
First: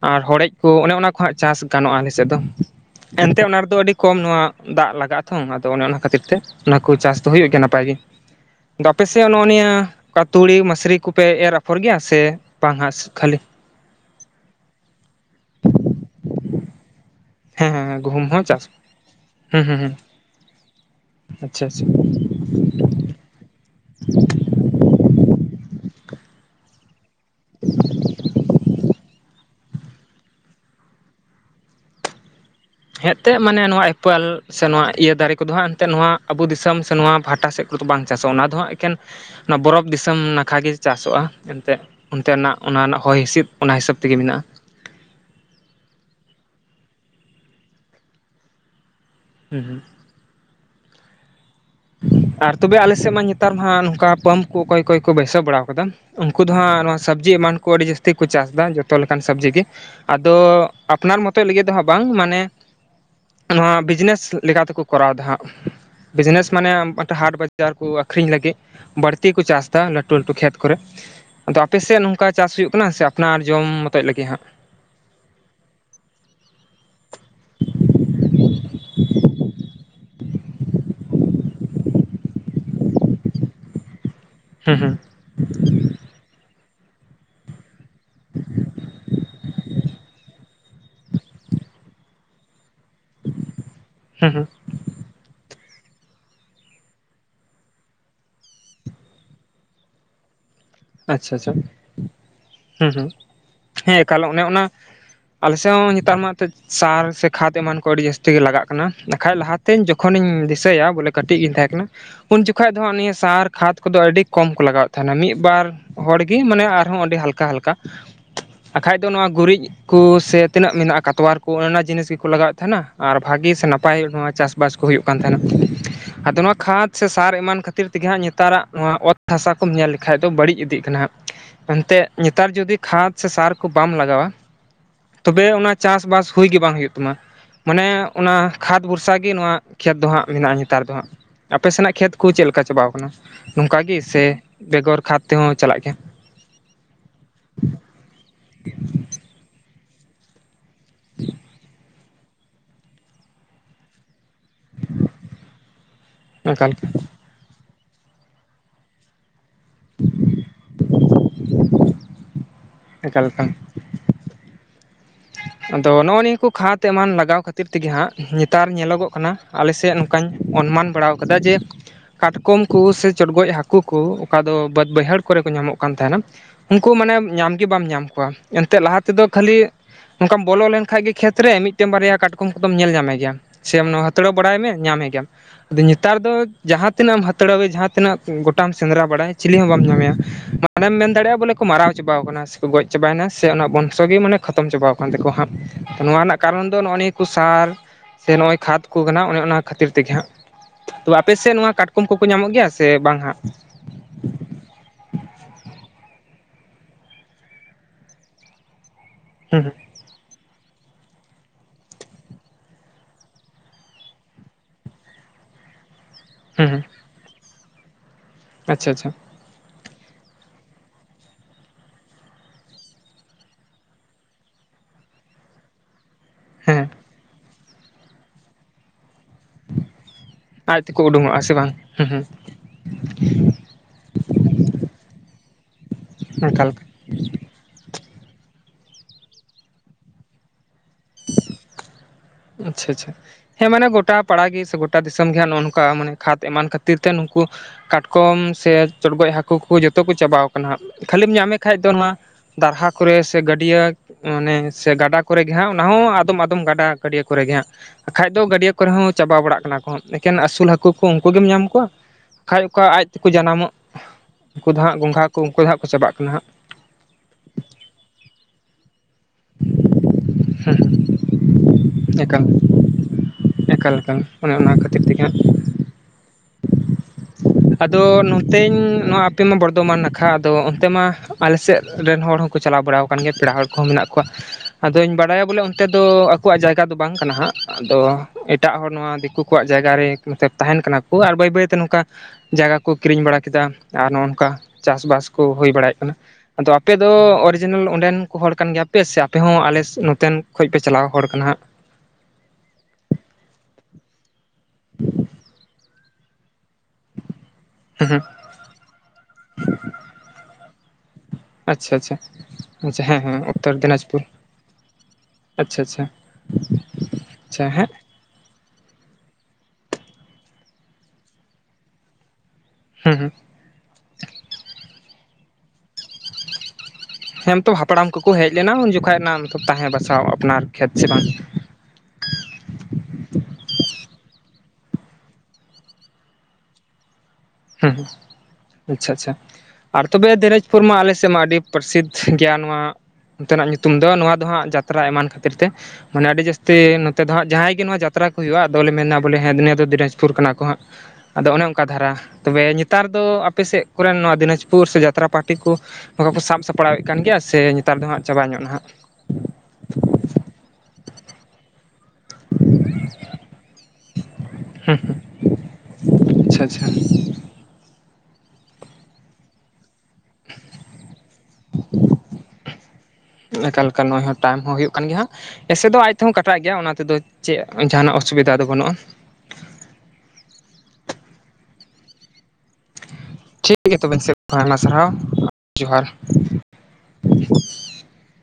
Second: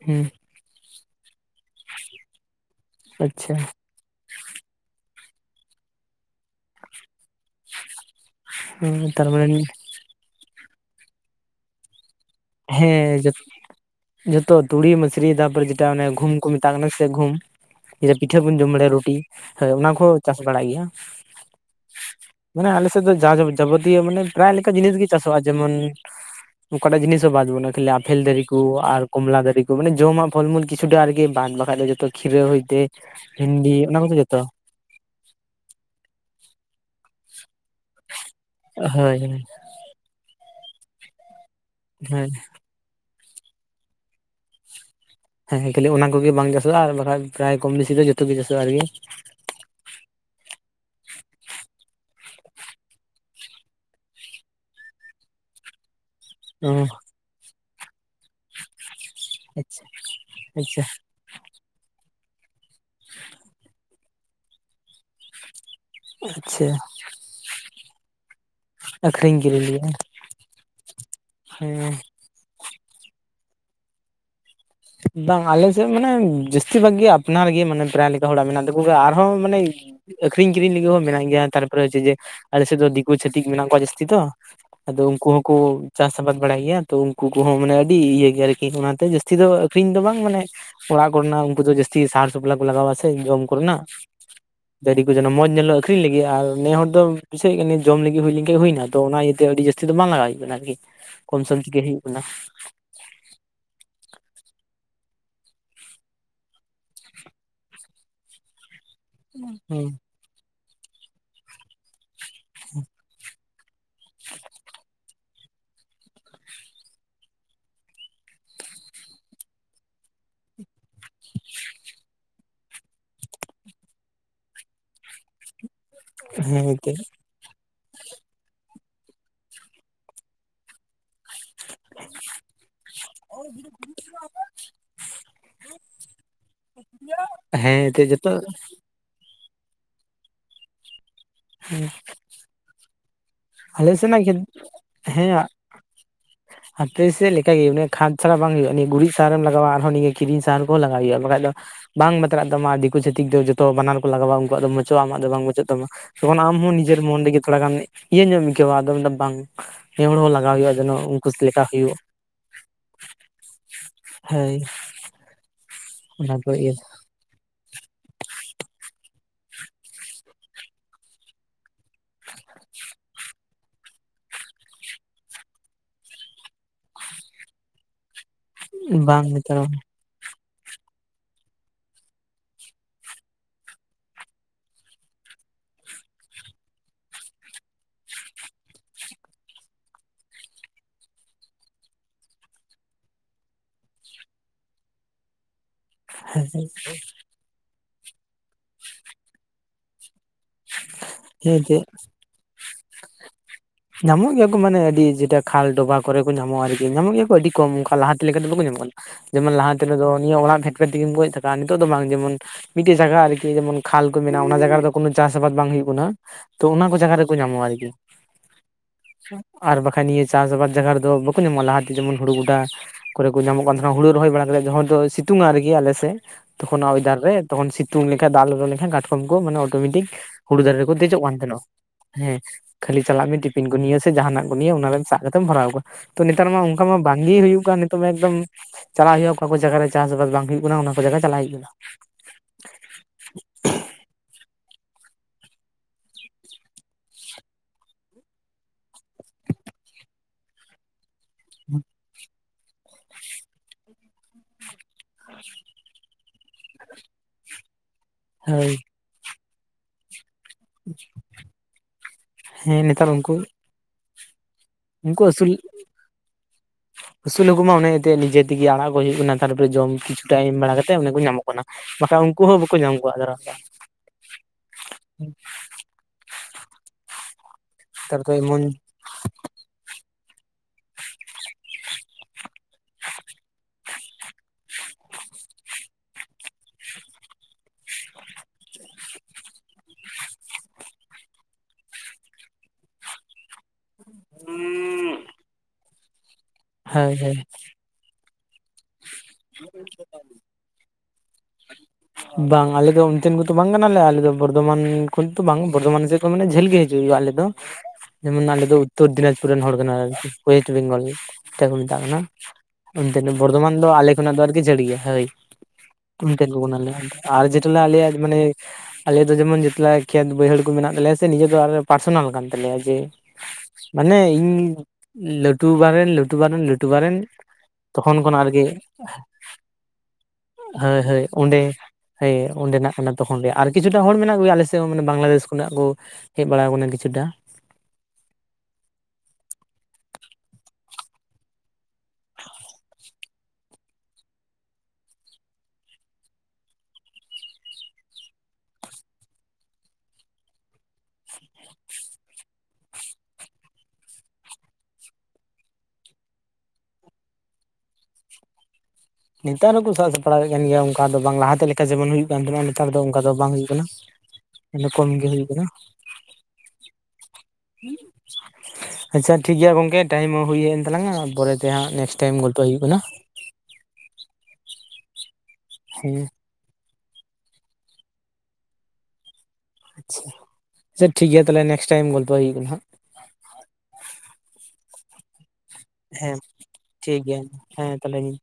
ᱟᱨ ᱦᱩᱸ ᱦᱚᱲᱮᱡ ᱠᱚ ᱚᱱᱮ ᱚᱱᱟ ᱠᱚᱦᱟᱸᱜ ᱪᱟᱥ ᱜᱟᱱᱚᱜ-ᱟ ᱟᱞᱮ ᱥᱮᱫ ᱫᱚ ᱮᱱᱛᱮ ᱟᱪᱪᱷᱟ ᱚᱱᱟ ᱨᱮᱫᱚ ᱟᱹᱰᱤ ᱠᱚᱢ ᱱᱚᱣᱟ ᱫᱟᱜ ᱞᱟᱜᱟᱜ-ᱟ ᱛᱷᱚ ᱟᱫᱚ ᱚᱱᱮ ᱚᱱᱟ ᱠᱷᱟᱹᱛᱤᱨ ᱛᱮ ᱚᱱᱟ ᱠᱩ ᱪᱟᱥ ᱫᱚ ᱦᱩᱭᱩᱜ ᱜᱮᱭᱟ ᱱᱟᱯᱟᱭ ᱜᱮ᱾ ᱫᱟᱯᱮ ᱦᱮᱸ ᱥᱮᱫ ᱱᱚᱜ-ᱚ ᱛᱟᱨᱢᱟᱱᱮ ᱱᱤᱭᱟᱹ ᱚᱠᱟ ᱛᱩᱲᱤ ᱢᱟᱹᱥᱨᱤ ᱠᱚᱯᱮ ᱮᱨ ᱟᱯᱷᱚᱨ ᱜᱮᱭᱟ ᱥᱮ ᱵᱟᱝ ᱦᱟᱸᱜ ᱦᱮᱸ ᱠᱷᱟᱹᱞᱤ ᱡᱚᱛᱚ ᱛᱩᱲᱤ ᱢᱟᱹᱥᱨᱤ ᱛᱟᱯᱚᱨᱮ ᱡᱮᱴᱟ ᱚᱱᱮ ᱜᱩᱦᱩᱢ ᱠᱚ ᱢᱮᱛᱟᱜ ᱠᱟᱱᱟ ᱥᱮ ᱜᱩᱦᱩᱢ ᱦᱮᱸ ᱦᱮᱸ ᱡᱮ ᱜᱩᱦᱩᱢ ᱯᱤᱴᱷᱟᱹ ᱦᱚᱸ ᱵᱩᱱ ᱪᱟᱥ ᱡᱚᱢ ᱵᱟᱲᱟᱭᱟ ᱨᱩᱴᱤ ᱦᱩᱸ ᱦᱮᱸ ᱦᱩᱸ ᱚᱱᱟ ᱦᱩᱸ ᱠᱚᱦᱚᱸ ᱪᱟᱥ ᱵᱟᱲᱟᱜ ᱜᱮᱭᱟ᱾ ᱟᱪᱪᱷᱟ ᱟᱪᱪᱷᱟ᱾ ᱢᱟᱱᱮ ᱟᱞᱮ ᱥᱮᱫ ᱫᱚ ᱡᱟ ᱡᱟᱵᱚᱛᱤᱭᱚ ᱢᱟᱱᱮ ᱯᱨᱟᱭ ᱞᱮᱠᱟ ᱡᱤᱱᱤᱥ ᱜᱮ ᱪᱟᱥᱚᱜ-ᱟ ᱡᱮᱢᱚᱱ ᱚᱠᱟᱴᱟᱜ ᱡᱤᱱᱤᱥ ᱵᱟᱫ ᱵᱚᱱᱟ ᱠᱷᱟᱹᱞᱤ ᱟᱯᱮᱞ ᱫᱟᱨᱮ ᱠᱚ ᱟᱨ ᱠᱚᱢᱞᱟ ᱫᱟᱨᱮ ᱠᱚ ᱢᱟᱱᱮ ᱡᱚᱢᱟᱜ ᱯᱷᱚᱞᱢᱩᱞ ᱠᱤᱪᱷᱩ ᱴᱟ ᱟᱨᱠᱤ ᱵᱟᱫ ᱵᱟᱠᱷᱟᱡ ᱫᱚ ᱡᱚᱛᱚ ᱠᱷᱤᱨᱟᱹ ᱦᱩᱭᱛᱮ ᱦᱮᱸ ᱮᱛᱮᱫ ᱢᱟᱱᱮ ᱱᱚᱣᱟ ᱤᱯᱟᱹᱮᱞ ᱥᱮ ᱱᱚᱣᱟ ᱤᱭᱟᱹ ᱫᱟᱨᱮ ᱠᱚᱫᱚ ᱦᱟᱸᱜ ᱮᱱᱛᱮᱜ ᱱᱚᱣᱟ ᱟᱵᱚ ᱫᱤᱥᱚᱢ ᱥᱮ ᱱᱚᱣᱟ ᱯᱟᱦᱴᱟ ᱥᱮᱫ ᱚᱱᱟ ᱛᱚ ᱵᱟᱝ ᱪᱟᱥᱚᱜ-ᱟ ᱚᱱᱟ ᱫᱚ ᱦᱟᱸᱜ ᱮᱠᱮᱱ ᱦᱳᱭ ᱚᱱᱟ ᱵᱚᱨᱚᱯᱷ ᱫᱤᱥᱚᱢ ᱱᱟᱠᱷᱟ ᱜᱮ ᱪᱟᱥᱚᱜ-ᱟ ᱮᱱᱛᱮ ᱦᱳᱭ ᱚᱱᱛᱮᱱᱟᱜ᱾ ᱚᱱᱟ ᱨᱮᱱᱟᱜ ᱦᱚᱭ ᱦᱤᱸᱥᱤᱫ ᱚᱱᱟ ᱦᱤᱥᱟᱹᱵᱽ ᱛᱮᱜᱮ ᱢᱮᱱᱟᱜ-ᱟ᱾ ᱦᱮᱸ ᱠᱷᱟᱹᱞᱤ ᱚᱱᱟ ᱠᱚᱜᱮ ᱵᱟᱝ ᱪᱟᱥᱚᱜ-ᱟ ᱟᱨ ᱵᱟᱠᱷᱟᱡ ᱯᱨᱟᱭ ᱠᱚᱢ ᱵᱮᱥᱤ ᱫᱚ ᱡᱚᱛᱚ ᱜᱮ ᱪᱟᱥᱚᱜ-ᱟ ᱟᱨᱠᱤ᱾ ᱦᱩᱸ ᱦᱩᱸ ᱟᱨ ᱛᱚᱵᱮ ᱟᱞᱮ ᱥᱮᱫ ᱢᱟ ᱱᱮᱛᱟᱨ ᱢᱟ ᱱᱚᱝᱠᱟ ᱯᱟᱢᱯ ᱠᱚ ᱚᱠᱚᱭ ᱚᱠᱚᱭ ᱠᱚ ᱵᱟᱹᱭᱥᱟᱹᱣ ᱵᱟᱲᱟ ᱠᱟᱫᱟ᱾ ᱩᱱᱠᱩ ᱫᱚ ᱚ ᱦᱟᱸᱜ ᱱᱚᱣᱟ ᱥᱚᱵᱽᱡᱤ ᱮᱢᱟᱱ ᱠᱚ ᱟᱹᱰᱤ ᱡᱟᱹᱥᱛᱤ ᱛᱤ ᱠᱚ ᱪᱟᱥ ᱫᱟ ᱡᱚᱛᱚ ᱞᱮᱠᱟᱱ ᱥᱚᱵᱽᱡᱤ ᱜᱮ ᱟᱪᱪᱷᱟ ᱟᱫᱚ ᱟᱪᱪᱷᱟ ᱟᱯᱱᱟᱨ ᱢᱚᱛᱚᱡ ᱞᱟᱹᱜᱤᱫ ᱫᱚᱦᱟᱸᱜ ᱵᱟᱝ ᱢᱟᱱᱮ ᱱᱚᱣᱟ ᱵᱤᱡᱽᱱᱮᱥ ᱞᱮᱠᱟ ᱛᱮᱠᱚ ᱠᱚᱨᱟᱣ ᱫᱟ ᱦᱟᱸᱜ ᱵᱤᱡᱽᱱᱮᱥ ᱟᱪᱪᱷᱟ ᱚᱠᱟᱴᱟ ᱦᱟᱴ ᱵᱟᱡᱟᱨ ᱠᱚ ᱟᱠᱷᱨᱤᱧ ᱞᱟᱹᱜᱤᱫ ᱵᱟᱹᱲᱛᱤ ᱟᱹᱠᱷᱨᱤᱧ ᱠᱚ ᱪᱟᱥ ᱠᱤᱨᱤᱧ ᱫᱟ ᱞᱟᱹᱜᱤᱫ ᱞᱟᱹᱴᱩ ᱞᱟᱹᱴᱩ ᱠᱷᱮᱛ ᱠᱚᱨᱮ ᱟᱫᱚ ᱟᱯᱮ ᱥᱮᱫ ᱦᱮᱸ ᱱᱚᱝ ᱠᱟ ᱪᱟᱥ ᱦᱩᱭᱩᱜ ᱠᱟᱱᱟ ᱥᱮ ᱟᱯᱱᱟᱨ ᱡᱚᱢ ᱢᱚᱛᱚᱡ ᱞᱟᱹᱜᱤᱫ ᱦᱟᱸᱜ? ᱵᱟᱝ ᱟᱞᱮ ᱥᱮᱫ ᱢᱟᱱᱮ ᱡᱟᱹᱥᱛᱤ ᱵᱷᱟᱜ ᱜᱮ ᱟᱯᱱᱟᱨ ᱜᱮ ᱢᱟᱱᱮ ᱯᱨᱟᱭ ᱞᱮᱠᱟ ᱦᱚᱲᱟᱜ ᱢᱮᱱᱟᱜ ᱛᱟᱠᱚ ᱜᱮ ᱟᱨᱦᱚᱸ ᱢᱟᱱᱮ ᱟᱹᱠᱷᱨᱤᱧ ᱠᱤᱨᱤᱧ ᱞᱟᱹᱜᱤᱫ ᱦᱚᱸ ᱢᱮᱱᱟᱜ ᱜᱮᱭᱟ ᱛᱟᱨᱯᱚᱨᱮ ᱡᱮᱡᱮ ᱟᱞᱮ ᱥᱮᱫ ᱫᱚ ᱫᱤᱠᱩ ᱪᱷᱟᱹᱛᱤᱠ ᱢᱮᱱᱟᱜ ᱠᱚᱣᱟ ᱡᱟᱹᱥᱛᱤ ᱛᱚ ᱦᱩᱸ ᱦᱩᱸ ᱟᱫᱚ ᱩᱱᱠᱩ ᱦᱚᱸᱠᱚ ᱪᱟᱥ ᱟᱵᱟᱫ ᱵᱟᱲᱟᱭ ᱜᱮᱭᱟ ᱛᱚ ᱩᱱᱠᱩ ᱠᱚᱦᱚᱸ ᱢᱟᱱᱮ ᱟᱹᱰᱤ ᱤᱭᱟᱹ ᱜᱮᱭᱟ ᱟᱨᱠᱤ ᱚᱱᱟᱛᱮ ᱡᱟᱹᱥᱛᱤ ᱫᱚ ᱟᱹᱠᱷᱨᱤᱧ ᱫᱚ ᱵᱟᱝ ᱢᱟᱱᱮ ᱚᱲᱟᱜ ᱠᱚ ᱨᱮᱱᱟᱜ ᱩᱱᱠᱩ ᱫᱚ ᱡᱟᱹᱥᱛᱤ ᱥᱟᱨ ᱥᱟᱯᱞᱟ ᱠᱚ ᱞᱟᱜᱟᱣᱟ ᱥᱮ ᱡᱚᱢ ᱠᱚ ᱨᱮᱱᱟᱜ ᱦᱩᱸ ᱦᱩᱸ ᱫᱟᱨᱤ ᱠᱚ ᱡᱮᱱᱚ ᱢᱚᱸᱡᱽ ᱧᱮᱞᱚᱜ ᱟᱹᱠᱷᱨᱤᱧ ᱞᱟᱹᱜᱤᱫ ᱟᱨ ᱱᱮ ᱦᱚᱲ ᱫᱚ ᱫᱤᱥᱟᱹᱭᱮᱫ ᱠᱟᱱ ᱜᱮᱭᱟ ᱡᱚᱢ ᱞᱟᱹᱜᱤᱫ ᱦᱩᱭ ᱞᱮᱱᱠᱟᱱ ᱦᱩᱭ ᱮᱱᱟ ᱛᱚ ᱚᱱᱟ ᱤᱭᱟᱹᱛᱮ ᱟᱹᱰᱤ ᱡᱟᱹᱥ ᱛᱷᱤ ᱫᱚ ᱵᱟᱝᱞᱟᱜᱟ ᱦᱩᱭᱩᱜ ᱟᱨᱠᱤ ᱟᱪᱪᱷᱟ ᱠᱚᱢ ᱟᱪᱪᱷᱟ ᱥᱚᱢ ᱦᱩᱸ ᱛᱮᱜᱮ ᱦᱩᱭᱩᱜ ᱠᱟᱱᱟ ᱦᱩᱸ ᱦᱮᱸ ᱮᱠᱟᱞ ᱚᱱᱮ ᱚᱱᱟ ᱟᱞᱮ ᱥᱮᱫ ᱦᱚᱸ ᱱᱮᱛᱟᱨ ᱢᱟ ᱮᱛᱮᱫ ᱥᱟᱨ ᱥᱮ ᱠᱷᱟᱛ ᱮᱢᱟᱱ ᱠᱚ ᱟᱹᱰᱤ ᱡᱟᱹᱥᱛᱤ ᱜᱮ ᱞᱟᱜᱟᱜ ᱠᱟᱱᱟ ᱵᱟᱠᱷᱟᱡ ᱞᱟᱦᱟᱛᱮ ᱦᱮᱸ ᱡᱚᱠᱷᱚᱱᱤᱧ ᱫᱤᱥᱟᱹᱭᱟ ᱵᱚᱞᱮ ᱠᱟᱹᱴᱤᱡ ᱜᱤᱧ ᱛᱟᱦᱮᱸ ᱠᱟᱱᱟ ᱩᱱ ᱡᱚᱠᱷᱟᱡ ᱫᱚ ᱦᱚᱜᱚ ᱱᱤᱭᱟᱹ ᱥᱟᱨ ᱠᱷᱟᱫᱽ ᱠᱚᱫᱚ ᱟᱹᱰᱤ ᱠᱚᱢ ᱠᱚ ᱞᱟᱜᱟᱣᱮᱫ ᱛᱟᱦᱮᱱᱟ ᱢᱤᱫᱵᱟᱨ ᱦᱚᱲ ᱜᱮ ᱢᱟᱱᱮ ᱟᱨᱦᱚᱸ ᱟᱹᱰᱤ ᱦᱟᱞᱠᱟ ᱦᱟᱞᱠᱟ ᱟᱠᱷᱟᱡ ᱫᱚ ᱱᱚᱣᱟ ᱜᱩᱨᱤᱡ ᱠᱚᱥ ᱥᱮ ᱛᱤᱱᱟᱹᱜ ᱢᱮᱱᱟᱜ ᱟᱠᱟᱫ ᱛᱚᱣᱟᱨ ᱠᱩ ᱚᱱ ᱚᱱᱟ ᱡᱤᱱᱤᱥ ᱜᱮᱠᱚ ᱞᱟᱜᱟᱣᱮᱫ ᱛᱟᱦᱮᱱᱟ ᱟᱨ ᱵᱷᱟᱜᱤ ᱥᱮ ᱱᱟᱯᱟᱭ ᱱᱚᱣᱟ ᱪᱟᱥᱵᱟᱥ ᱠᱚ ᱦᱩᱭᱩᱜ ᱠᱟᱱ ᱛᱟᱦᱮᱱᱟ ᱟᱫᱚ ᱱᱚᱣᱟ ᱠᱷᱟᱫ ᱮᱱᱛᱮᱫ ᱥᱮ ᱥᱟᱨ ᱮᱢᱟᱱ ᱠᱷᱟᱹᱛᱤᱨ ᱛᱮᱜᱮ ᱦᱟᱸᱜ ᱱᱮᱛᱟᱨᱟᱜ ᱱᱚᱣᱟ ᱚᱛ ᱦᱟᱥᱟ ᱠᱚᱢ ᱧᱮᱞ ᱞᱮᱠᱷᱟᱡ ᱫᱚ ᱵᱟᱹᱲᱤᱡ ᱤᱫ ᱤᱫᱤᱜ ᱠᱟᱱᱟ ᱦᱟᱸᱜ ᱮᱱᱛᱮ ᱱᱮᱛᱟᱨ ᱡᱩᱫᱤ ᱠᱷᱟᱫ ᱥᱮ ᱥᱟᱨ ᱠᱚ ᱵᱟᱢ ᱞᱟᱜᱟᱣᱟ ᱛᱚᱵᱮ ᱚᱱᱟ ᱪᱟᱥᱵᱟᱥ ᱦᱩᱭ ᱜᱮ ᱵᱟᱝ ᱦᱩᱭᱩᱜ ᱛᱟᱢᱟ ᱦᱮᱸ ᱢᱟᱱᱮ ᱮᱱᱛᱮᱫ ᱡᱚᱛᱚ ᱚᱱᱟ ᱠᱷᱟᱫᱽ ᱵᱩᱨ ᱥᱟ ᱜᱮ ᱱᱚᱣᱟ ᱠᱷᱮᱛ ᱫᱚ ᱦᱟᱸᱜ ᱢᱮᱱᱟᱜ-ᱟ ᱱᱮᱛᱟᱨ ᱫᱚ ᱦᱟᱸᱜ ᱟᱯᱮ ᱥᱮᱱᱟᱜ ᱠᱷᱮᱛ ᱠᱚ ᱪᱮᱫ ᱞᱮᱠᱟ ᱪᱟᱵᱟᱣ ᱠᱟᱱᱟ? ᱱᱚᱝᱠᱟ ᱜᱮ ᱥᱮ ᱵᱮᱜᱚᱨ ᱠᱷᱟᱛ ᱨᱮᱭᱟᱜ ᱟᱯᱮ ᱥᱮᱫ ᱞᱮᱠᱟᱜᱮ ᱩᱱᱟᱹᱜ ᱠᱷᱟᱫᱽ ᱪᱷᱟᱲᱟ ᱵᱟᱝ ᱦᱩᱭᱩᱜ-ᱟ ᱱᱤᱭᱟᱹ ᱜᱩᱨᱤᱡ ᱥᱟᱨᱮᱢ ᱞᱟᱜᱟᱣᱟ ᱟᱨᱦᱚᱸ ᱱᱤᱭᱟᱹ ᱠᱤᱨᱤᱧ ᱥᱟᱦᱟᱨ ᱠᱚᱦᱚᱸ ᱞᱟᱜᱟᱣ ᱦᱩᱭᱩᱜ-ᱟ ᱵᱟᱠᱷᱟᱡ ᱫᱚ ᱵᱟᱝ ᱵᱟᱛᱨᱟᱜ ᱛᱟᱢᱟ ᱫᱤᱠᱩ ᱪᱷᱟᱛᱤᱠ ᱫᱚ ᱡᱚ ᱛᱚ ᱵᱟᱱᱟᱨ ᱠᱚ ᱞᱟᱜᱟᱣᱟ ᱩᱱᱠᱩᱣᱟᱜ ᱫᱚ ᱢᱪᱚᱜᱼᱟ ᱟᱢᱟᱜ ᱫᱚ ᱵᱟᱝ ᱢᱚᱪᱚᱜ ᱛᱟᱢᱟ ᱛᱚ ᱟᱢ ᱮᱠᱟᱞ ᱦᱚᱸ ᱱᱤᱡᱮᱨ ᱢᱚᱱ ᱞᱟᱜᱤᱫ ᱛᱷᱚᱲᱟ ᱜᱟᱱ ᱤᱭᱟᱹ ᱧᱚᱜ ᱤᱠᱟᱹᱣᱟ ᱟᱫᱚ ᱢᱮᱱ ᱫᱟ ᱵᱟᱝ ᱱᱮ ᱦᱚᱲ ᱦᱚᱸ ᱞᱟᱜᱟᱣ ᱦᱩᱭᱩᱜᱼᱟ ᱡᱮᱱᱚ ᱩᱱᱠᱩ ᱞᱮᱠᱟ ᱦᱩᱭᱩᱜ ᱮᱠᱟᱞ ᱮᱠᱟᱞ ᱦᱮᱭ ᱟᱫᱚ ᱱᱚᱜᱚ ᱱᱤᱭᱟᱹ ᱠᱚ ᱠᱷᱟᱫ ᱮᱢᱟᱱ ᱞᱟᱜᱟᱣ ᱠᱟᱛ ᱛᱤᱨ ᱛᱮᱜᱮ ᱦᱟᱸᱜ ᱱᱮᱛᱟᱨ ᱧᱮᱞᱚᱜᱚᱜ ᱠᱟᱱᱟ ᱟᱞᱮ ᱥᱮᱫ ᱱᱚᱠᱟ. ᱧ ᱚᱱᱢᱟᱱ ᱵᱟᱲᱟᱣ ᱠᱟᱫᱟ ᱡᱮ ᱠᱟᱴᱠᱚᱢ ᱠᱚ ᱥᱮ ᱪᱰᱜᱚᱡ ᱦᱟᱹᱠᱩ ᱠᱚ ᱚᱠᱟ ᱫᱚ ᱵᱟᱹᱫᱽ ᱵᱟᱹᱭᱦᱟᱹᱲ ᱠᱚᱨᱮ ᱠᱚ ᱧᱟᱢᱚᱜ ᱠᱟᱱ ᱛᱟᱦᱮ ᱱᱟ ᱩᱱᱠᱩ ᱢᱟᱱᱮ ᱧᱟᱢᱜᱮ ᱵᱟᱢ ᱧᱟᱢ ᱠᱚᱣᱟ ᱮᱱᱛᱮ ᱞᱟᱦᱟ ᱛᱮᱫᱚ ᱵᱟᱝ ᱱᱮᱛᱟᱨ ᱠᱷᱟᱹᱞᱤ ᱱᱚᱝᱠᱟᱢ ᱵᱚᱞᱚ ᱞᱮᱱ ᱠᱷᱟᱱ ᱜᱮ ᱠᱷᱮᱛ ᱨᱮ ᱢᱤᱫᱴᱮᱱ ᱵᱟᱨᱭᱟ ᱠᱟᱴᱠᱚᱢ ᱠᱚᱫᱚᱢ ᱧᱮᱞ ᱧᱟᱢᱮ ᱜᱮᱭᱟ ᱥᱮᱟᱢ ᱦᱟᱛᱲᱟᱹᱣ ᱵᱟᱲᱟᱭ ᱢᱮ ᱧᱟᱢᱮ ᱜᱮᱭᱟᱢ ᱱᱮᱛᱟᱨ ᱫᱚ ᱡᱟᱦᱟ ᱛᱤᱱᱟᱜ ᱮᱢ ᱦᱟᱛᱲᱟᱣ ᱡᱟᱦᱟ ᱛᱤᱱᱟᱹᱜ ᱜᱚᱴᱟᱢ ᱥᱮᱸᱫᱽᱨᱟ ᱵᱟᱲᱟᱭᱟ ᱪᱤᱞᱤ ᱦᱚᱸ ᱵᱟᱢ ᱧᱟᱢᱮᱭᱟ ᱚᱱᱮᱢ ᱢᱮᱱ ᱫᱟᱲᱮᱭᱟᱜᱼᱟ ᱵᱚᱞᱮ ᱠᱚ ᱢᱟᱨᱟᱣ ᱪᱟᱵᱟ ᱟᱠᱟᱱᱟ ᱥᱮ ᱠᱚ ᱜᱚᱡ ᱪᱟᱵᱟᱭᱮᱱᱟ ᱥᱮ ᱚᱱᱟ ᱵᱚᱝᱥᱚ ᱜᱮ ᱢᱟᱱᱮ ᱠᱷᱚᱛᱚᱢ ᱪᱟᱵᱟ ᱠᱟᱱ ᱛᱟᱠᱚᱣᱥ ᱦᱟᱸᱜ ᱱᱚᱣᱟ ᱨᱮᱱᱟᱜ ᱦᱮᱸ ᱦᱮᱸ ᱠᱟᱨᱚᱱ ᱫᱚ ᱱᱚᱜᱚ ᱱᱤᱭᱟᱹ ᱠᱩᱥᱟᱨ ᱥᱮ ᱱᱚᱜᱚᱭ ᱠᱷᱟᱫᱽ ᱠᱚ ᱠᱟᱱᱟ ᱚᱱᱮ ᱚᱱᱟ ᱠᱷᱟᱹᱛᱤᱨ ᱛᱮᱜᱮ ᱦᱟᱸᱜ ᱛᱚ ᱟᱯᱮ ᱥᱮᱫ ᱪᱮᱫ ᱱᱚᱣᱟ ᱠᱟᱴᱠᱚᱢ ᱠᱚᱠᱚ ᱧᱟᱢᱚᱜ ᱜᱮᱭᱟ ᱥᱮ ᱵᱟᱝ ᱦᱟᱸᱜᱲ? ᱧᱟᱢᱚᱜ ᱜᱮᱭᱟ ᱠᱚ ᱢᱟᱱᱮ ᱟᱹᱰᱤ ᱡᱮᱴᱟ ᱠᱷᱟᱞ ᱰᱚᱵᱟ ᱠᱚᱨᱮ ᱠᱚ ᱧᱟᱢᱚᱜᱼᱟ ᱟᱨᱠᱤ ᱧᱟᱢᱚᱜ ᱜᱮᱭᱟ ᱠᱚ ᱟᱹᱰᱤ ᱠᱚᱢ ᱚᱱᱠᱟ ᱞᱟᱦᱟ ᱞᱮᱠᱟᱛᱮ ᱵᱟᱠᱚ ᱧᱟᱢᱚᱜ ᱠᱟᱱᱟ ᱡᱮᱢᱚᱱ ᱦᱩᱸ ᱦᱩᱸ ᱞᱟᱦᱟ ᱛᱮᱫᱚ ᱱᱤᱭᱟᱹ ᱚᱲᱟᱜ ᱵᱷᱮᱫ ᱯᱮ ᱛᱮᱜᱮᱢ ᱜᱚᱡ ᱛᱷᱟᱠᱟ ᱟ ᱱᱤᱛᱚᱜ ᱫᱚ ᱵᱟᱝ ᱡᱮᱢᱱ ᱢᱤᱫᱴᱮᱡ ᱡᱟᱭᱜᱟ ᱨᱤᱜᱩ ᱡᱮᱢᱚᱱ ᱠᱷᱟᱞ ᱠᱚ ᱢᱮᱱᱟᱜᱼᱟ ᱚᱱᱟ ᱡᱜᱟ ᱨᱮᱫᱚ ᱠᱳᱱᱚ ᱪᱟᱥ ᱟᱵᱟᱫ ᱵᱟᱝ ᱦᱳᱭᱳᱜ ᱠᱟᱱᱟ ᱛᱚ ᱚᱱᱟ ᱠᱚ ᱡᱟᱭᱜᱟ ᱨᱮᱠᱚ ᱧᱟᱢᱚᱜᱼᱟ ᱟᱨᱠᱤ ᱟᱪᱷᱟ ᱟᱪᱷᱟ ᱟᱨ ᱵᱟᱠᱟᱱ ᱱᱤᱭᱟᱹ ᱪᱟᱥ ᱟᱵᱟᱫ ᱡᱟᱭᱜᱟ ᱨᱮᱫᱚ ᱵᱟᱠᱚ ᱧᱟᱢᱚᱜᱼᱟ ᱞᱟᱦᱟ ᱡᱮᱢᱚᱱ ᱦᱩᱲᱩ ᱜᱚᱰᱟᱼᱼ ᱠᱚᱨᱮ ᱠᱚ ᱧᱟᱢᱚᱜ ᱠᱟᱱ ᱛᱟᱦᱮᱱᱟ ᱦᱩᱲᱩ ᱨᱚᱦᱚᱭ ᱵᱟᱲᱟ ᱠᱟᱛᱮᱫ ᱡᱟᱦᱟᱸᱭ ᱫᱚ ᱥᱤᱛᱩᱝᱼᱟ ᱨᱮᱜᱮ ᱟᱞᱮ ᱥᱮᱫᱼᱼ ᱛᱚᱠᱷᱚᱱ ᱦᱮᱸ ᱚᱱᱟ ᱚᱭᱮᱫᱟᱨ ᱨᱮ ᱛᱚᱠᱷᱚᱱᱟᱜ ᱳᱭᱮᱫᱟᱨ ᱨᱮ ᱛᱚᱠᱷᱚᱱ ᱥᱤᱛᱩᱝ ᱞᱮᱠᱷᱟᱱ ᱫᱟᱜ ᱞᱚᱞᱚ ᱞᱮᱠᱷᱟᱱ ᱠᱟᱴᱠᱚᱢ ᱠᱚ ᱢᱟᱱᱮ ᱚᱴᱳᱢᱮᱴᱤᱠᱼᱼ ᱦᱩᱲᱩ ᱫᱟᱨᱮ ᱟᱡ ᱨᱮᱠᱚ ᱛᱮᱠᱚ ᱫᱮᱡᱚᱜ ᱠᱟᱱ ᱩᱰᱩᱝᱚᱜᱼᱟ ᱥᱮ ᱛᱟᱦᱮᱱᱚᱜ ᱵᱟᱝ? ᱦᱩᱸ ᱦᱩᱸ ᱦᱮᱸ᱾ ᱠᱷᱟᱹᱞᱤ ᱪᱟᱞᱟᱜ ᱢᱮ ᱴᱤᱯᱤᱱ ᱠᱚ ᱱᱤᱭᱟᱹ ᱥᱮ ᱡᱟᱦᱟᱱᱟᱜ ᱠᱚ ᱱᱤᱭᱟᱹ ᱚᱱᱟ ᱨᱮᱢ ᱥᱟᱵ ᱠᱟᱛᱮᱢ ᱵᱷᱚᱨᱟᱣ ᱠᱚᱣᱟ᱾ ᱛᱚ ᱱᱮᱛᱟᱨ ᱢᱟ ᱮᱠᱟᱞ ᱚᱱᱠᱟ ᱢᱟ ᱵᱟᱝᱜᱮ ᱦᱳᱭᱳᱜ ᱠᱟᱱᱼᱼ ᱛᱚᱵᱮ ᱮᱠᱫᱚᱢ ᱪᱟᱞᱟᱜ ᱦᱳᱭᱼᱟ ᱚᱠᱟ ᱠᱚ ᱡᱟᱭᱜᱟ ᱨᱮ ᱪᱟᱥᱵᱟᱥ ᱵᱟᱝ ᱦᱩᱭᱩᱜ ᱠᱟᱱᱟ ᱚᱱᱟ ᱠᱚ ᱡᱟᱭᱜᱟ ᱪᱟᱞᱟᱜ ᱦᱩᱭᱩᱜ ᱠᱟᱱᱟ᱾ ᱟᱪᱪᱷᱟ ᱟᱪᱪᱷᱟ᱾ ᱦᱮᱸ ᱢᱟᱱᱮ ᱜᱚᱴᱟ ᱯᱟᱲᱟ ᱜᱮ ᱥᱮ ᱜᱚᱴᱟ ᱫᱤᱥᱚᱢ ᱜᱮ ᱦᱟᱜ ᱱᱚᱜ ᱱᱚᱝᱠᱟ ᱢᱟᱱᱮ ᱠᱷᱟᱛ ᱮᱢᱟᱱ ᱠᱷᱟᱹᱛᱤᱨ ᱛᱮ ᱱᱩᱱᱠᱩᱼᱼ ᱠᱟᱴᱠᱚᱢ ᱥᱮ ᱪᱚᱲᱜᱚᱡ ᱦᱟᱹᱠᱩ ᱠᱚ ᱡᱚᱛᱚ ᱠᱚ ᱪᱟᱵᱟ ᱠᱚᱼᱼ ᱠᱷᱟᱹᱞᱤᱢ ᱧᱟᱢᱮ ᱠᱷᱟᱡ ᱫᱚ ᱱᱚᱣᱟ ᱫᱟᱨᱦᱟ ᱠᱚᱨᱮ ᱥᱮ ᱜᱟᱹᱰᱭᱟᱹ ᱢᱟᱱᱮᱼᱼ ᱥᱮ ᱜᱟᱰᱟ ᱠᱚᱨᱮ ᱜᱮ ᱦᱟᱸᱜᱼᱼ ᱟᱫᱚᱢ ᱟᱫᱚᱢ ᱜᱟᱰᱟ ᱜᱟᱹᱰᱭᱟᱹ ᱠᱚᱨᱮ ᱜᱮ ᱦᱟᱸᱜ ᱵᱟᱠᱷᱟᱡ ᱫᱚ ᱦᱳᱭ ᱜᱟᱹᱰᱭᱟᱹ ᱠᱚᱨᱮ ᱦᱚᱸ ᱪᱟᱵᱟ ᱵᱟᱲᱟᱜ ᱠᱟᱱᱟ ᱠᱚ ᱮᱠᱮᱱᱼᱼ ᱩᱞ ᱦᱟᱹᱠᱩ ᱠᱚ ᱩᱱᱠᱩ ᱜᱮᱢ ᱧᱟᱢ ᱠᱚᱣᱟ ᱵᱟᱠᱷᱟᱡ ᱦᱮᱸ ᱚᱠᱟ ᱟᱡ ᱱᱮᱛᱟᱨ ᱛᱮᱠᱚ ᱩᱱᱠᱩ ᱡᱟᱱᱟᱢᱚᱜᱼᱼ ᱩᱱᱠᱩ ᱫᱚ ᱦᱟᱸᱜ ᱜᱚᱝᱜᱷᱟ ᱠᱚ ᱩᱱᱠᱩ ᱫᱚ ᱦᱟᱸᱜ ᱠᱚ ᱪᱟᱵᱟᱜ ᱠᱟᱱᱟ ᱦᱟᱸᱜ᱾ ᱟᱹᱥᱩᱞ ᱦᱟᱠᱩ ᱢᱟ ᱚᱱᱮᱛᱮ ᱱᱤᱡᱮ ᱛᱮᱜᱮ ᱟᱲᱟᱜ ᱠᱚ ᱦᱩᱭᱩᱜ ᱠᱟᱱᱟ ᱛᱟᱨᱯᱚᱨᱮ ᱡᱚᱢ ᱠᱤᱪᱷᱩᱴᱟ ᱮᱢ ᱵᱟᱲᱟ ᱠᱟᱛᱮ ᱦᱮᱸ ᱚᱱᱮ ᱠᱚ ᱧᱟᱢᱚᱜ ᱠᱟᱱᱟᱼᱼ ᱠᱟᱱᱟ ᱵᱟᱠᱷᱟᱡ ᱩᱱᱠᱩ ᱮᱠᱟᱞ ᱦᱚᱸ ᱵᱟᱠᱚ ᱧᱟᱢ ᱠᱚᱣᱟ ᱫᱟᱨᱟ᱾ ᱮᱠᱟᱞ ᱮᱠᱟᱞ ᱚᱱᱮ ᱚᱱᱟ ᱠᱷᱟᱹᱛᱤᱨ ᱛᱮᱜᱮ ᱦᱟᱸᱜ *unintelligible* ᱟᱫᱚ ᱱᱚᱛᱮᱧᱼᱼ ᱱᱚᱣᱟ ᱟᱯᱮ ᱢᱟ ᱵᱚᱨᱫᱷᱚᱢᱟᱱ ᱱᱟᱠᱷᱟ ᱟᱫᱚ ᱚᱱᱛᱮ ᱢᱟ ᱟᱞᱮᱥᱮᱫ ᱨᱮᱱ ᱦᱚᱲ ᱦᱚᱼᱼ ᱠᱚ ᱪᱟᱞᱟᱣ ᱵᱟᱲᱟᱣ ᱠᱟᱱ ᱜᱮᱭᱟ ᱯᱮᱲᱟ ᱦᱚᱲ ᱠᱚᱦᱚᱸ ᱢᱮᱱᱟᱜ ᱠᱚᱣᱟ ᱟᱫᱚᱧ ᱵᱟᱲᱟᱭᱟ ᱵᱚᱞᱮ ᱚᱱᱛᱮ ᱫᱚᱼᱼ ᱩᱱᱠᱩᱣᱟᱜ ᱡᱟᱭᱜᱟ ᱫᱚ ᱵᱟᱝ ᱠᱟᱱᱟ ᱦᱟᱸᱜ ᱟᱫᱚᱼᱼ ᱮᱴᱟᱜ ᱦᱚᱲ ᱱᱚᱣᱟ ᱫᱤᱠᱩ ᱠᱚᱣᱟᱜ ᱡᱟᱭᱜᱟᱨᱮ ᱢᱚᱛᱚ ᱛᱟᱦᱮᱱ ᱠᱟᱱᱟ ᱠᱚ ᱟᱨ ᱵᱟᱹᱭ ᱵᱟᱹᱭ ᱛᱮ ᱱᱚᱝᱠᱟᱼᱼ ᱡᱟᱭᱜᱟ ᱠᱚ ᱠᱤᱨᱤᱧ ᱵᱟᱲᱟ ᱠᱮᱫᱟ, ᱟᱨ ᱱᱚᱜᱱᱚᱝᱠᱟ ᱪᱟᱥᱵᱟᱥ ᱠᱚ ᱦᱳᱭ ᱵᱟᱲᱟ ᱠᱟᱱᱟ ᱟᱫᱚ ᱟᱯᱮ ᱫᱚ ᱦᱳᱭ ᱦᱳᱭ ᱚᱨᱤᱡᱤᱱᱟᱞᱼᱼ ᱚᱸᱰᱮᱱ ᱠᱚ ᱦᱚᱲ ᱠᱟᱱ ᱜᱮᱭᱟᱯᱮ ᱥᱮ ᱟᱯᱮ ᱦᱚᱸ ᱟᱞᱮ ᱱᱚᱛᱮᱱ ᱠᱷᱚᱡ ᱯᱮ ᱪᱟᱞᱟᱣ ᱦᱚᱲ ᱠᱟᱱᱟ ᱦᱟᱜ? *unintelligible* ᱵᱟᱝ ᱟᱞᱮᱫᱚ ᱚᱱᱛᱮᱱ ᱠᱚᱛᱚ ᱵᱟᱝ ᱠᱟᱱᱟᱞᱮ ᱟᱞᱮᱫᱚ ᱵᱟᱝ ᱟᱞᱮ ᱫᱚ ᱚᱱᱛᱮᱱ ᱠᱚᱫᱚ ᱵᱟᱝ ᱠᱟᱱᱟᱞᱮ ᱟᱞᱮ ᱫᱚ ᱵᱚᱨᱫᱷᱚᱢᱟᱱ ᱠᱷᱚᱱ ᱛᱚ ᱵᱟᱝ ᱵᱚᱨᱫᱷᱚᱢᱟᱱ ᱥᱮᱫ ᱠᱷᱚᱱ ᱢᱟᱱᱮ ᱡᱷᱟᱹᱞ ᱜᱮ ᱦᱤᱡᱩᱜ ᱦᱩᱭᱩᱜᱼᱟ ᱟᱞᱮ ᱫᱚ ᱦᱮᱸ ᱦᱮᱸ ᱡᱮᱢᱚᱱ ᱟᱞᱮ ᱫᱚ ᱩᱛᱛᱚᱨ ᱫᱤᱱᱟᱡᱽᱯᱩᱨ ᱨᱮᱱ ᱦᱚᱲ ᱠᱟᱱᱟ ᱞᱮ ᱟᱨᱠᱤ ᱚᱭᱮᱥᱴ ᱵᱮᱝᱜᱚᱞ᱾ ᱚᱱᱛᱮ ᱠᱚ ᱟᱪᱪᱷᱟ ᱢᱮᱛᱟᱜ ᱟᱪᱪᱷᱟ ᱠᱟᱱᱟ ᱟᱪᱪᱷᱟ ᱚᱱᱛᱮ ᱦᱮᱸ ᱫᱚ ᱦᱮᱸ ᱩᱛᱛᱚᱨ ᱵᱚᱨᱫᱷᱚᱢᱟᱱ ᱫᱚ ᱟᱞᱮᱼᱼ ᱫᱤᱱᱟᱡᱽᱯᱩᱨ ᱟᱨᱠᱤ ᱡᱟᱹᱲ ᱜᱮᱭᱟ ᱦᱳᱭ ᱟᱪᱪᱷᱟ ᱟᱪᱪᱷᱟ ᱚᱱᱛᱮᱱᱠᱩ ᱠᱟᱱᱟᱞᱮ ᱟᱨ ᱟᱪᱪᱷᱟ ᱡᱮᱴᱟᱞᱮ ᱦᱮᱸ ᱟᱞᱮᱭᱟᱜᱼᱼ ᱢᱟᱱᱮ ᱟᱞᱮ ᱫᱚ ᱡᱮᱢᱚᱱ ᱡᱚᱛᱞᱟᱭ ᱠᱷᱮᱛ ᱵᱟᱹᱭᱦᱟᱹᱲ ᱠᱚ ᱢᱮᱱᱟᱜ ᱛᱟᱞᱮᱭᱟ ᱥᱮ ᱱᱤᱡᱮ ᱫᱚ ᱟᱨ ᱯᱟᱨᱥᱚᱱᱟᱞ ᱠᱟᱱᱼᱼ ᱛᱟᱞᱮᱭᱟ ᱡᱮ ᱦᱮᱸ ᱦᱮᱸ ᱢᱟᱱᱮ ᱤᱧ ᱞᱟᱹᱴᱩ ᱵᱟᱨ ᱨᱮᱱ ᱞᱟᱹᱴᱩ ᱵᱟᱨ ᱨᱮᱱ ᱞᱟᱼᱼ ᱦᱮᱸᱢ ᱛᱚ ᱦᱟᱯᱲᱟᱢ ᱠᱚᱠᱚ ᱦᱮᱡ ᱞᱮᱱᱟ ᱩᱱ ᱡᱚᱠᱷᱚᱡ ᱚᱱᱟᱚ ᱛᱟᱦᱮᱸ ᱵᱟᱥᱟᱣ ᱟᱯᱱᱟᱨ ᱠᱷᱮᱛ ᱥᱮ ᱵᱟᱝ, ᱦᱮᱸ ᱚᱸᱰᱮᱱᱟᱜ ᱠᱟᱱᱟ ᱛᱚᱠᱷᱚᱱ ᱜᱮ ᱟᱨ ᱠᱤᱪᱷᱩᱴᱟ ᱦᱚᱲ ᱢᱮᱱᱟᱜ ᱠᱚᱜᱭᱟ ᱟᱞᱮ ᱥᱮᱫ ᱦᱚᱸ ᱢᱟᱱᱮ ᱵᱟᱝᱞᱟᱫᱮᱥ ᱠᱷᱚᱱᱟᱜ ᱠᱚᱼᱼ ᱦᱮᱡ ᱵᱟᱲᱟᱣ ᱟᱠᱟᱱᱟ ᱠᱤᱪᱷᱩᱴᱟ, ᱦᱩᱸ ᱟᱪᱪᱷᱟ ᱟᱪᱪᱷᱟ ᱟᱨ ᱛᱚᱵᱮ ᱫᱤᱱᱟᱡᱽᱯᱩᱨ ᱢᱟ ᱟᱞᱮᱥᱮᱫ ᱢᱟ ᱟᱹᱰᱤᱼᱼ ᱯᱨᱚᱥᱤᱫ ᱜᱮᱭᱟ ᱱᱚᱣᱟ ᱚᱱᱛᱮᱱᱟᱜ ᱧᱩᱛᱩᱢ ᱫᱚ ᱱᱚᱣᱟ ᱫᱚ ᱦᱟᱸᱜ ᱡᱟᱛᱨᱟ ᱮᱢᱟᱱ ᱠᱷᱟᱹᱛᱤᱨ ᱛᱮᱼᱼ ᱢᱟᱱᱮ ᱟᱹᱰᱤ ᱡᱟᱹᱥᱛᱤ ᱱᱚᱛᱮ ᱫᱚ ᱦᱟᱸᱜ ᱡᱟᱦᱟᱸᱭ ᱜᱮ ᱱᱚᱣᱟ ᱡᱟᱛᱨᱟ ᱠᱚ ᱦᱩᱭᱩᱜᱼᱟ ᱟᱫᱚᱞᱮ ᱢᱮᱱᱟ ᱵᱚᱞᱮ ᱦᱮᱸ ᱱᱤᱭᱟᱹ ᱫᱚ ᱫᱤᱱᱟᱡᱽᱯᱩᱨ ᱠᱟᱱᱟ ᱠᱚ ᱦᱟᱸᱜ᱾ ᱟᱫᱚ ᱚᱱᱮ ᱚᱱᱠᱟ ᱫᱷᱟᱨᱟ ᱛᱚᱵᱮ ᱱᱮᱛᱟᱨ ᱫᱚ ᱟᱯᱮ ᱥᱮᱫ ᱠᱚᱨᱮᱱ ᱱᱚᱣᱟ ᱫᱤᱱᱟᱡᱽᱯᱩᱨ ᱥᱮ ᱡᱟᱛᱨᱟ ᱯᱟᱨᱴᱤ ᱠᱩᱼᱼ ᱚᱝᱠᱟ ᱠᱚ ᱥᱟᱵ ᱥᱟᱯᱲᱟᱣᱮᱫ ᱠᱟᱱ ᱜᱮᱭᱟ ᱥᱮ ᱱᱮᱛᱟᱨ ᱫᱚ ᱦᱟᱸᱜ ᱪᱟᱵᱟ ᱧᱚᱜ ᱱᱟᱦᱟᱸᱜ᱾ ᱱᱮᱛᱟᱨ ᱦᱚᱸᱠᱚ ᱥᱟᱵ ᱥᱟᱯᱲᱟᱣᱮᱫ ᱠᱟᱱ ᱜᱮᱭᱟ ᱚᱱᱠᱟ ᱫᱚ ᱵᱟᱝ ᱞᱟᱦᱟᱛᱮ ᱞᱮᱠᱟ ᱡᱮᱢᱚᱱ ᱦᱩᱭᱩᱜᱼᱼ ᱦᱩᱭᱩᱜ ᱠᱟᱱ ᱛᱟᱦᱮᱚᱜᱱᱟ ᱱᱮᱛᱟᱨ ᱫᱚ ᱚᱱᱠᱟ ᱫᱚ ᱵᱟᱝ ᱦᱩᱭᱩᱜ ᱠᱟᱱᱟ ᱮᱫᱚ ᱠᱚᱢ ᱜᱮ ᱦᱩᱭᱩᱜ ᱠᱟᱱᱟ᱾ ᱟᱪᱪᱷᱟ ᱟᱪᱪᱷᱟ᱾ ᱟᱪᱪᱷᱟ ᱴᱷᱤᱠ ᱜᱮᱭᱟ ᱜᱚᱝᱠᱮ, ᱴᱟᱭᱤᱢ ᱦᱚᱸ ᱦᱩᱭᱮᱱ ᱛᱟᱞᱟᱝ-ᱟ ᱟᱨ ᱯᱚᱨᱮ ᱛᱮ ᱦᱟᱸᱜ ᱱᱮᱠᱥᱴ ᱴᱟᱭᱤᱢ ᱜᱚᱞᱯᱚ ᱦᱩᱭᱩᱜ ᱠᱟᱱᱟ ᱾ ᱮᱠᱟ ᱮᱠᱟᱞ, ᱱᱚᱜᱚᱭ ᱦᱚᱸ ᱴᱟᱭᱤᱢ ᱦᱚᱸ ᱦᱩᱭᱩᱜ ᱠᱟᱱ ᱜᱮᱭᱟ ᱦᱟᱸᱜ, ᱮᱥᱮ ᱫᱚ ᱟᱡ ᱦᱮᱸ ᱛᱮᱦᱚ ᱠᱟ ᱴᱟᱜ ᱜᱮᱭᱟ ᱚᱱᱟ ᱛᱮᱫᱚ ᱪᱮᱫ ᱡᱟᱦᱟᱱᱟᱜ ᱚᱥᱩᱵᱤᱫᱟ ᱫᱚ ᱵᱟᱹᱱᱩᱜᱼᱟ ᱾ ᱟᱪᱪᱷᱟ ᱾ ᱟᱪᱪᱷᱟ ᱴᱷᱤᱠ ᱜᱮᱭᱟ ᱛᱟᱦᱞᱮ ᱱᱮᱠᱥᱴ ᱴᱟᱭᱤᱢ ᱜᱚᱞᱯᱚ ᱦᱩᱭᱩᱜ ᱠᱟᱱᱟ ᱦᱟᱸᱜ ᱾ ᱴᱷᱤᱠ ᱜᱮᱭᱟ ᱛᱚᱵᱮ ᱤᱧ ᱥᱮᱫ ᱠᱷᱚᱱᱟᱜ ᱟᱭᱢᱟ ᱥᱟᱨᱦᱟᱣ ᱾ ᱦᱮᱸ ᱴᱷᱤᱠ ᱜᱮᱭᱟ, ᱦᱮᱸ ᱛᱟᱦᱚᱞᱮ ᱤᱧ